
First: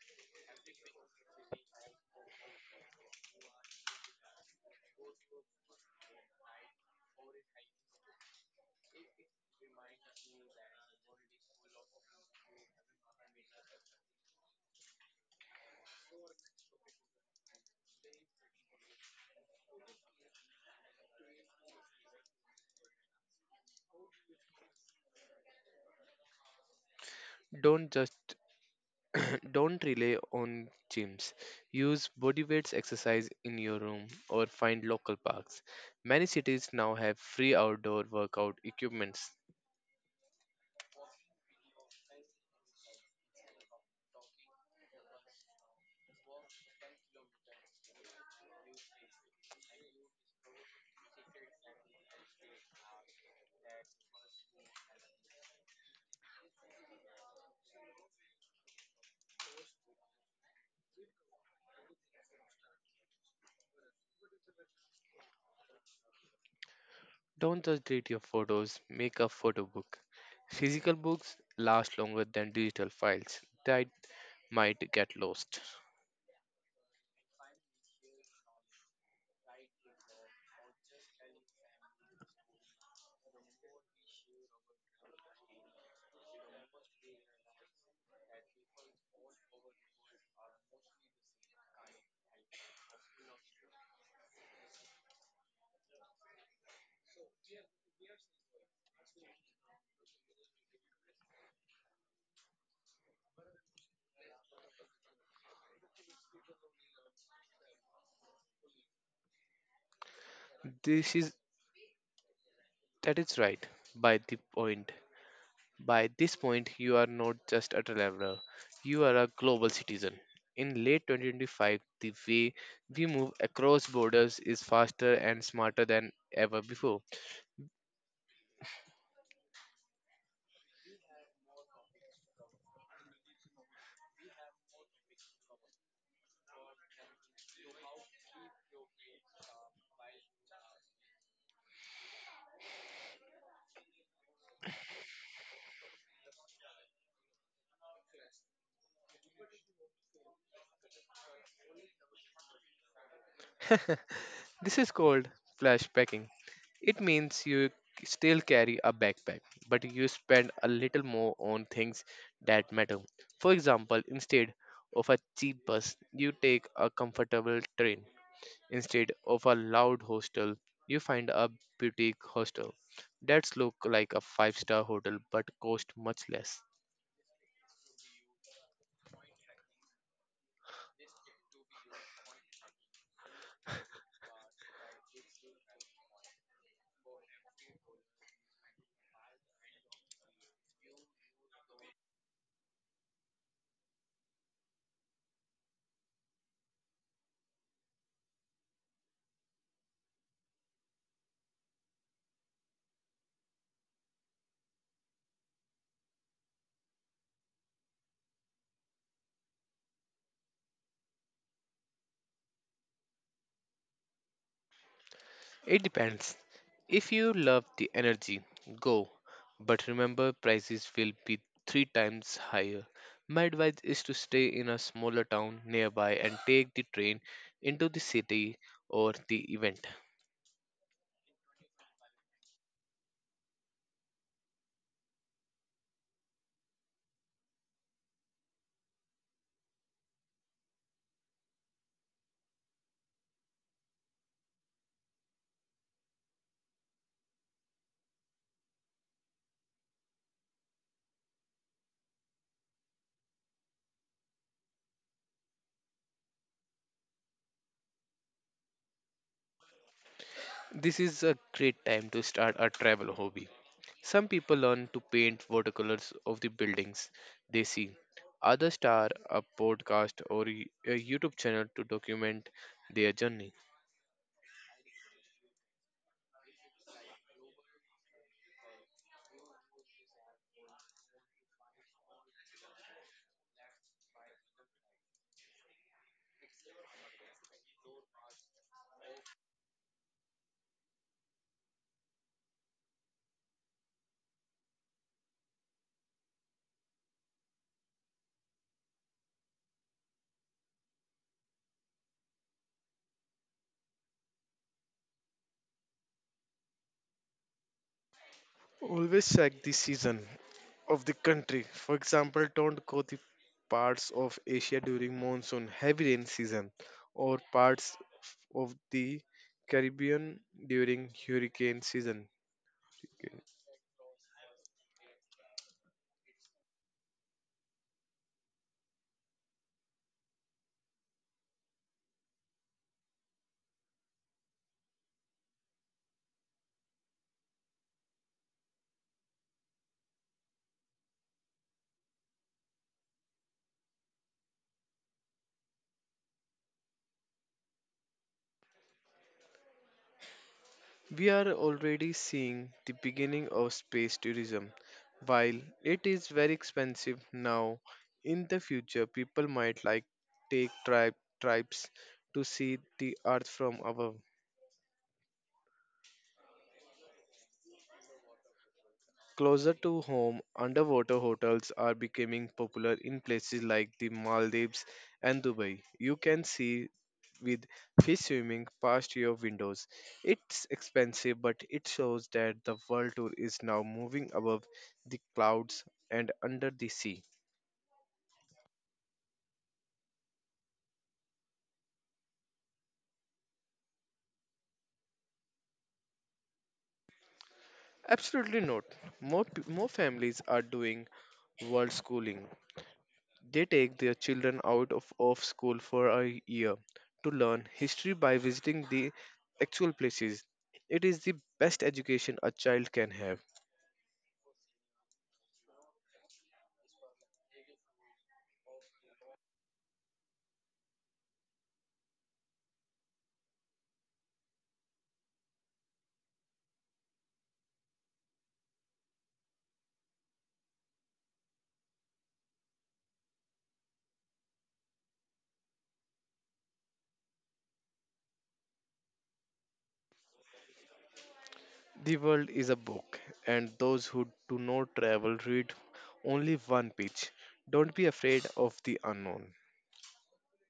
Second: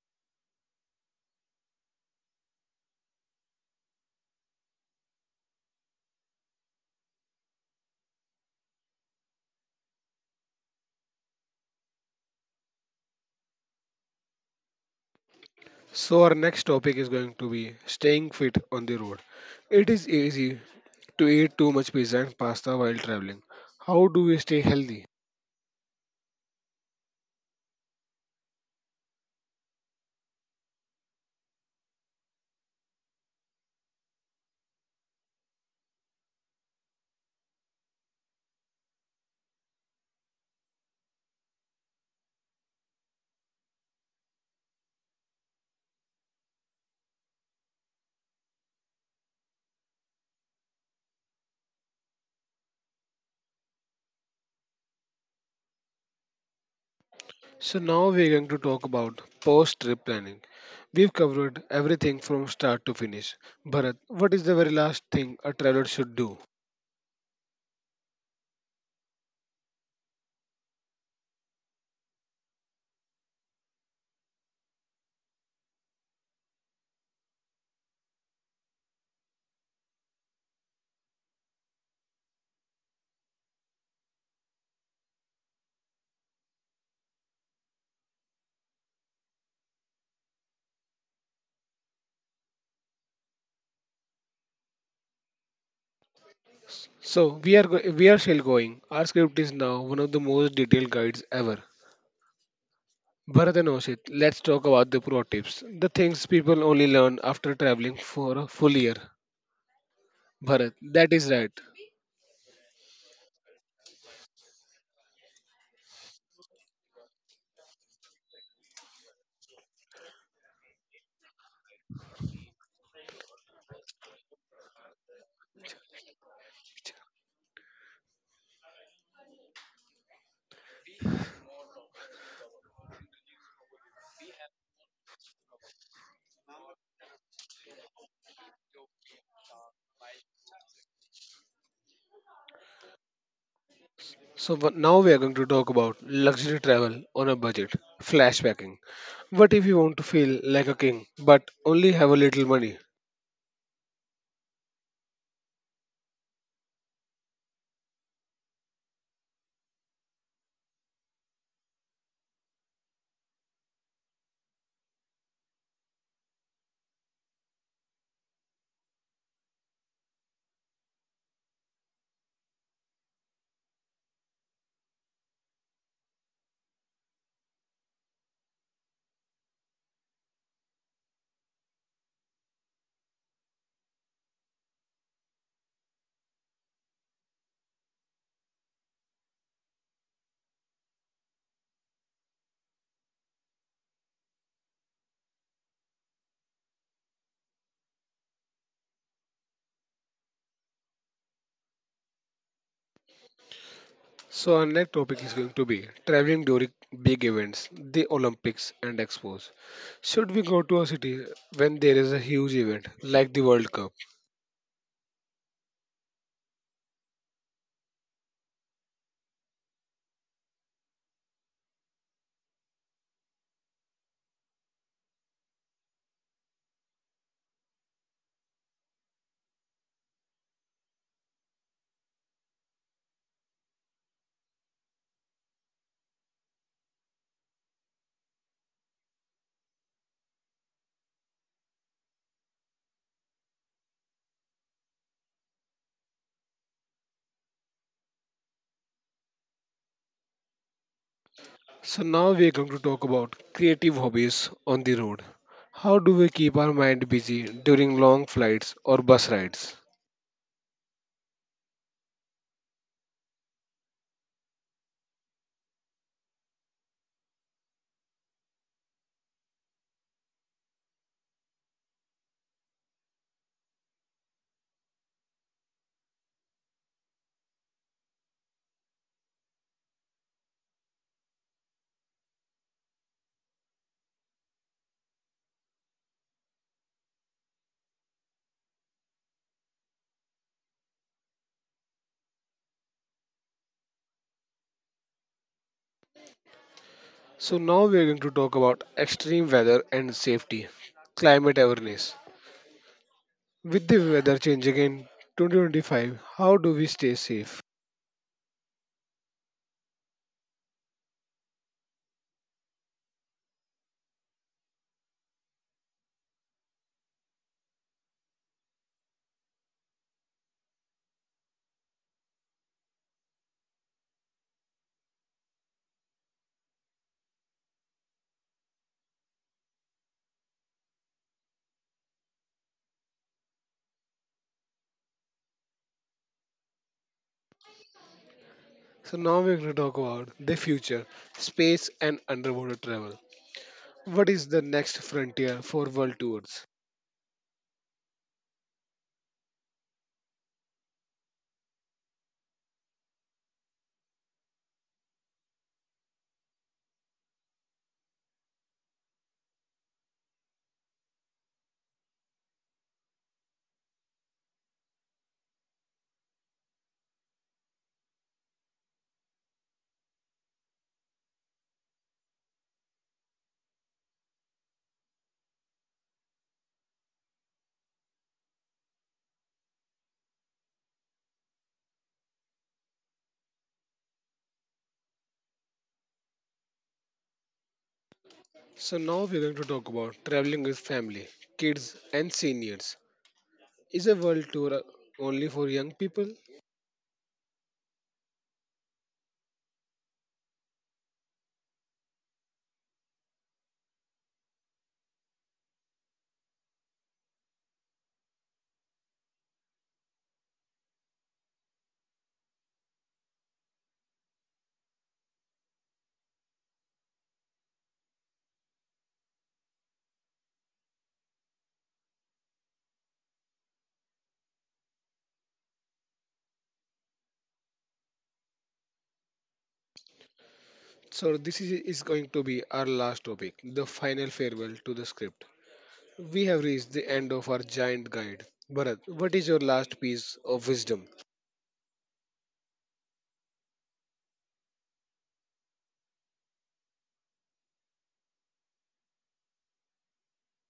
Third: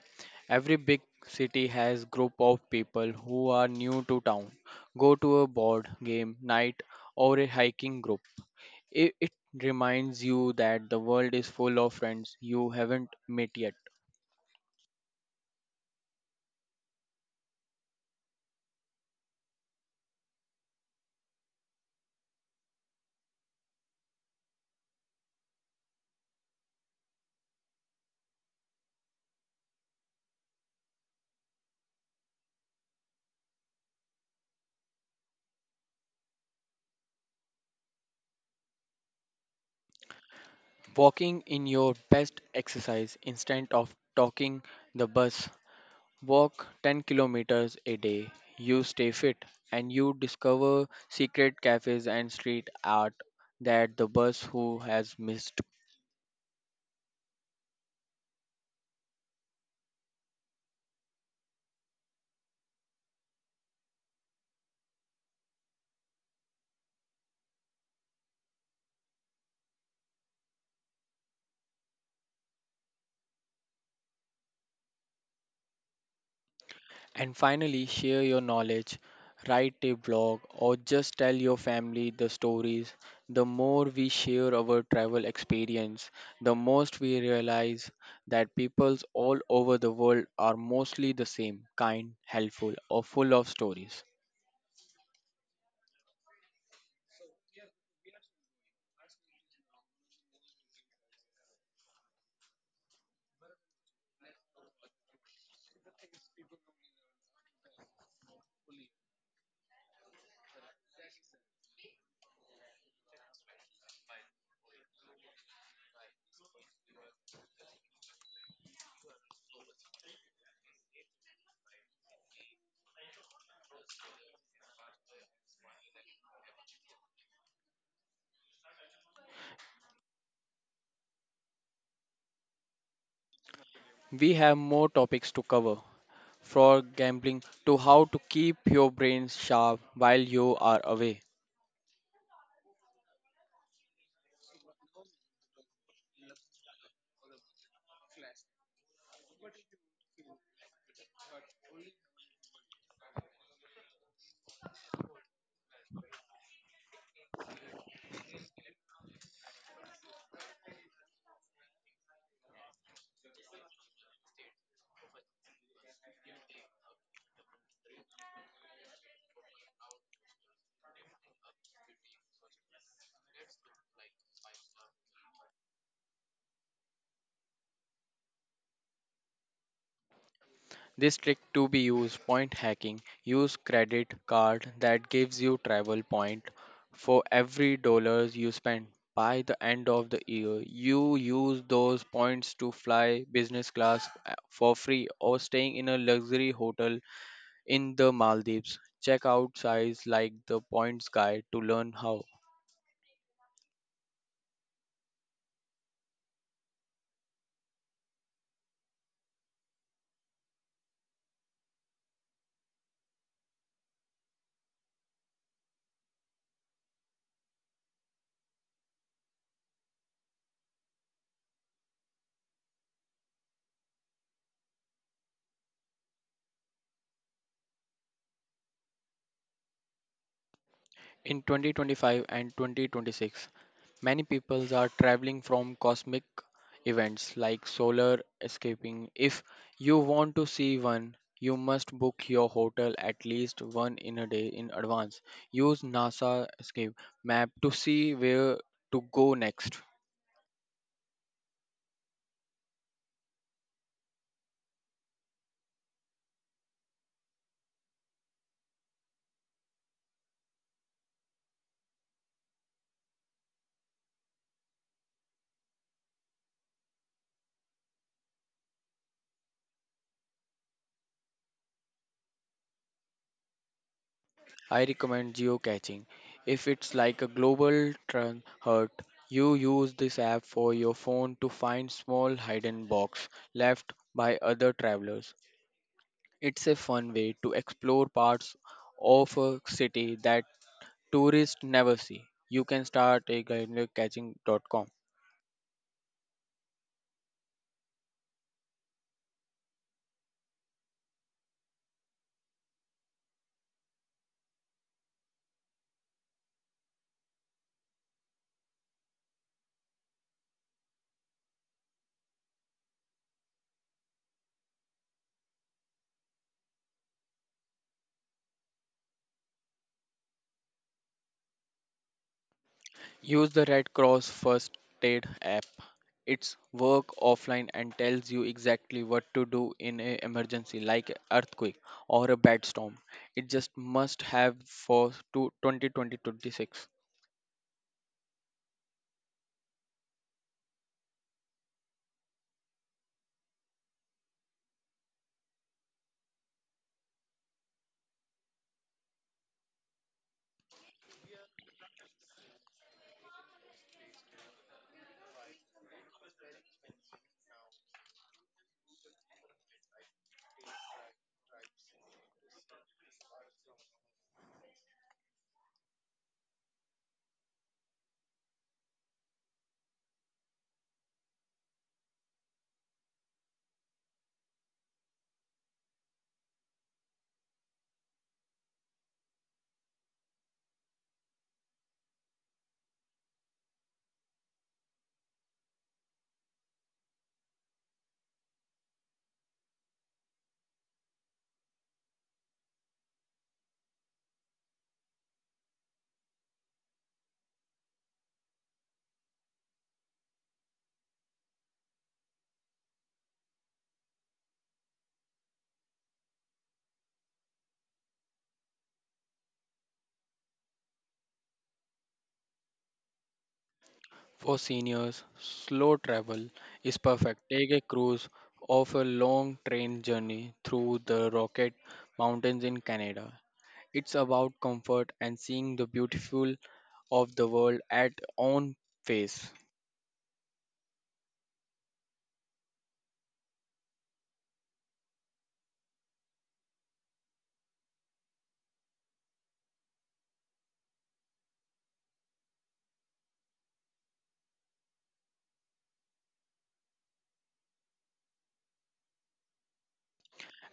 Speaker 3: Every big city has group of people who are new to town. Go to a board game night or a hiking group. It, it reminds you that the world is full of friends you haven't met yet.
Speaker 1: So our next topic is going to be staying fit on the road. It is easy to eat too much pizza and pasta while traveling. How do we stay healthy?
Speaker 2: Don't just Don't rely on gyms. Use body weights exercise in your room or find local parks. Many cities now have free outdoor workout equipments.
Speaker 3: Walking in your best exercise instead of talking the bus. Walk ten kilometers a day, you stay fit, and you discover secret cafes and street art that the bus who has missed.
Speaker 1: So now we're going to talk about post trip planning. We've covered everything from start to finish. Bharat, what is the very last thing a traveler should do?
Speaker 2: Don't just delete your photos, make a photo book. Physical books last longer than digital files that might get lost.
Speaker 3: And finally, share your knowledge, write a blog, or just tell your family the stories. The more we share our travel experience, the most we realize that peoples all over the world are mostly the same kind, helpful, or full of stories.
Speaker 1: So, we are, go- we are still going. Our script is now one of the most detailed guides ever. Bharat and Oshit, let's talk about the pro tips, the things people only learn after traveling for a full year. Bharat, that
Speaker 2: This
Speaker 1: is
Speaker 2: is
Speaker 1: right.
Speaker 2: That is right by the point. By this point, you are not just a traveler, you are a global citizen. In late twenty twenty-five, the way we move across borders is faster and smarter than ever before.
Speaker 3: We have more topics to cover, for gambling to how to keep your brain sharp while you are away.
Speaker 1: So wha- now we are going to talk about luxury travel on a budget, flashbacking. What if you want to feel like a king but only have a little money?
Speaker 2: This is called flashbacking. It means you c- still carry a backpack, but you spend a little more on things that matter. For example, instead of a cheap bus, you take a comfortable train. Instead of a loud hostel, you find a boutique hostel that's look like a five-star hotel but cost much less.
Speaker 3: This trick to be used point hacking. Use credit card that gives you travel point for every dollars you spend. By the end of the year, you use those points to fly business class uh, for free or staying in a luxury hotel in the Maldives. Check out sites like the Points Guide to learn how.
Speaker 1: So our next topic is going to be traveling during big events, the Olympics and Expos. Should we go to a city when there is a huge event like the World Cup?
Speaker 2: It depends. If you love the energy, go. But remember prices will be three times higher. My advice is to stay in a smaller town nearby and take the train into the city or the event.
Speaker 3: In twenty twenty-five and twenty twenty-six, many people are traveling from cosmic events like solar escaping. If you want to see one, you must book your hotel at least one in a day in advance. Use NASA escape map to see where to go next.
Speaker 1: So now we are going to talk about creative hobbies on the road. How do we keep our mind busy during long flights or bus rides?
Speaker 2: This is a great time to start a travel hobby. Some people learn to paint watercolors of the buildings they see. Others start a podcast or y- a YouTube channel to document their journey.
Speaker 3: I recommend geocaching. If it's like a global tran- hurt, you use this app for your phone to find small hidden box left by other travelers. It's a fun way to explore parts of a city that tourists never see. You can start a guidebookcatching dot com.
Speaker 1: So now we are going to talk about extreme weather and safety, climate awareness. With the weather changing in twenty twenty-five, how do we stay safe?
Speaker 2: Always check the season of the country. For example, don't go to parts of Asia during monsoon heavy rain season or parts of the Caribbean during hurricane season.
Speaker 3: Use the Red Cross First Aid app. It's work offline and tells you exactly what to do in an emergency like a earthquake or a bad storm. It just must have for to two oh two oh two six.
Speaker 1: So now we're going to talk about the future, space and underwater travel. What is the next frontier for world tours?
Speaker 2: We are already seeing the beginning of space tourism. While it is very expensive now, in the future people might like take tri- tribes to see the earth from above. Closer to home, underwater hotels are becoming popular in places like the Maldives and Dubai. You can see with fish swimming past your windows. It's expensive, but it shows that the world tour is now moving above the clouds and under the sea.
Speaker 1: So now we're going to talk about traveling with family, kids and seniors. Is a world tour only for young people?
Speaker 2: Absolutely not. More, p- more families are doing world schooling. They take their children out of, of school for a year to learn history by visiting the actual places. It is the best education a child can have.
Speaker 3: For seniors, slow travel is perfect. Take a cruise of a long train journey through the Rocket Mountains in Canada. It's about comfort and seeing the beautiful of the world at own pace.
Speaker 1: So this is, is going to be our last topic, the final farewell to the script. We have reached the end of our giant guide. Bharat, what is your last piece of wisdom?
Speaker 2: The world is a book, and those who do not travel read only one page. Don't be afraid of the unknown.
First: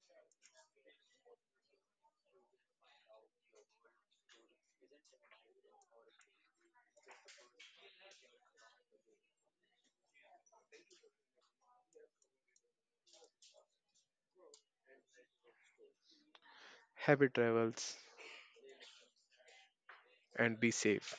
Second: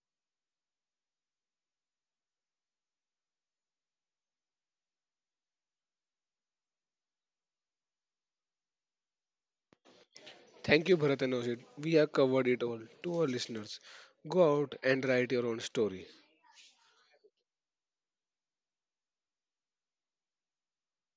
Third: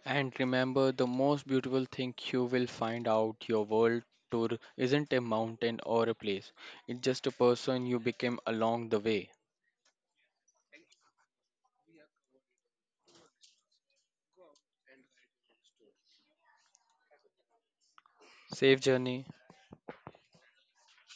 Speaker 3: And remember, the most beautiful thing you will find out your world tour isn't a mountain or a place. It's just a person you became along the way.
Speaker 1: Thank you, Bharat and Oshit. We have covered it all to our listeners. Go out and write your own story.
Speaker 2: Happy travels
Speaker 3: Safe journey.
Speaker 2: and be safe.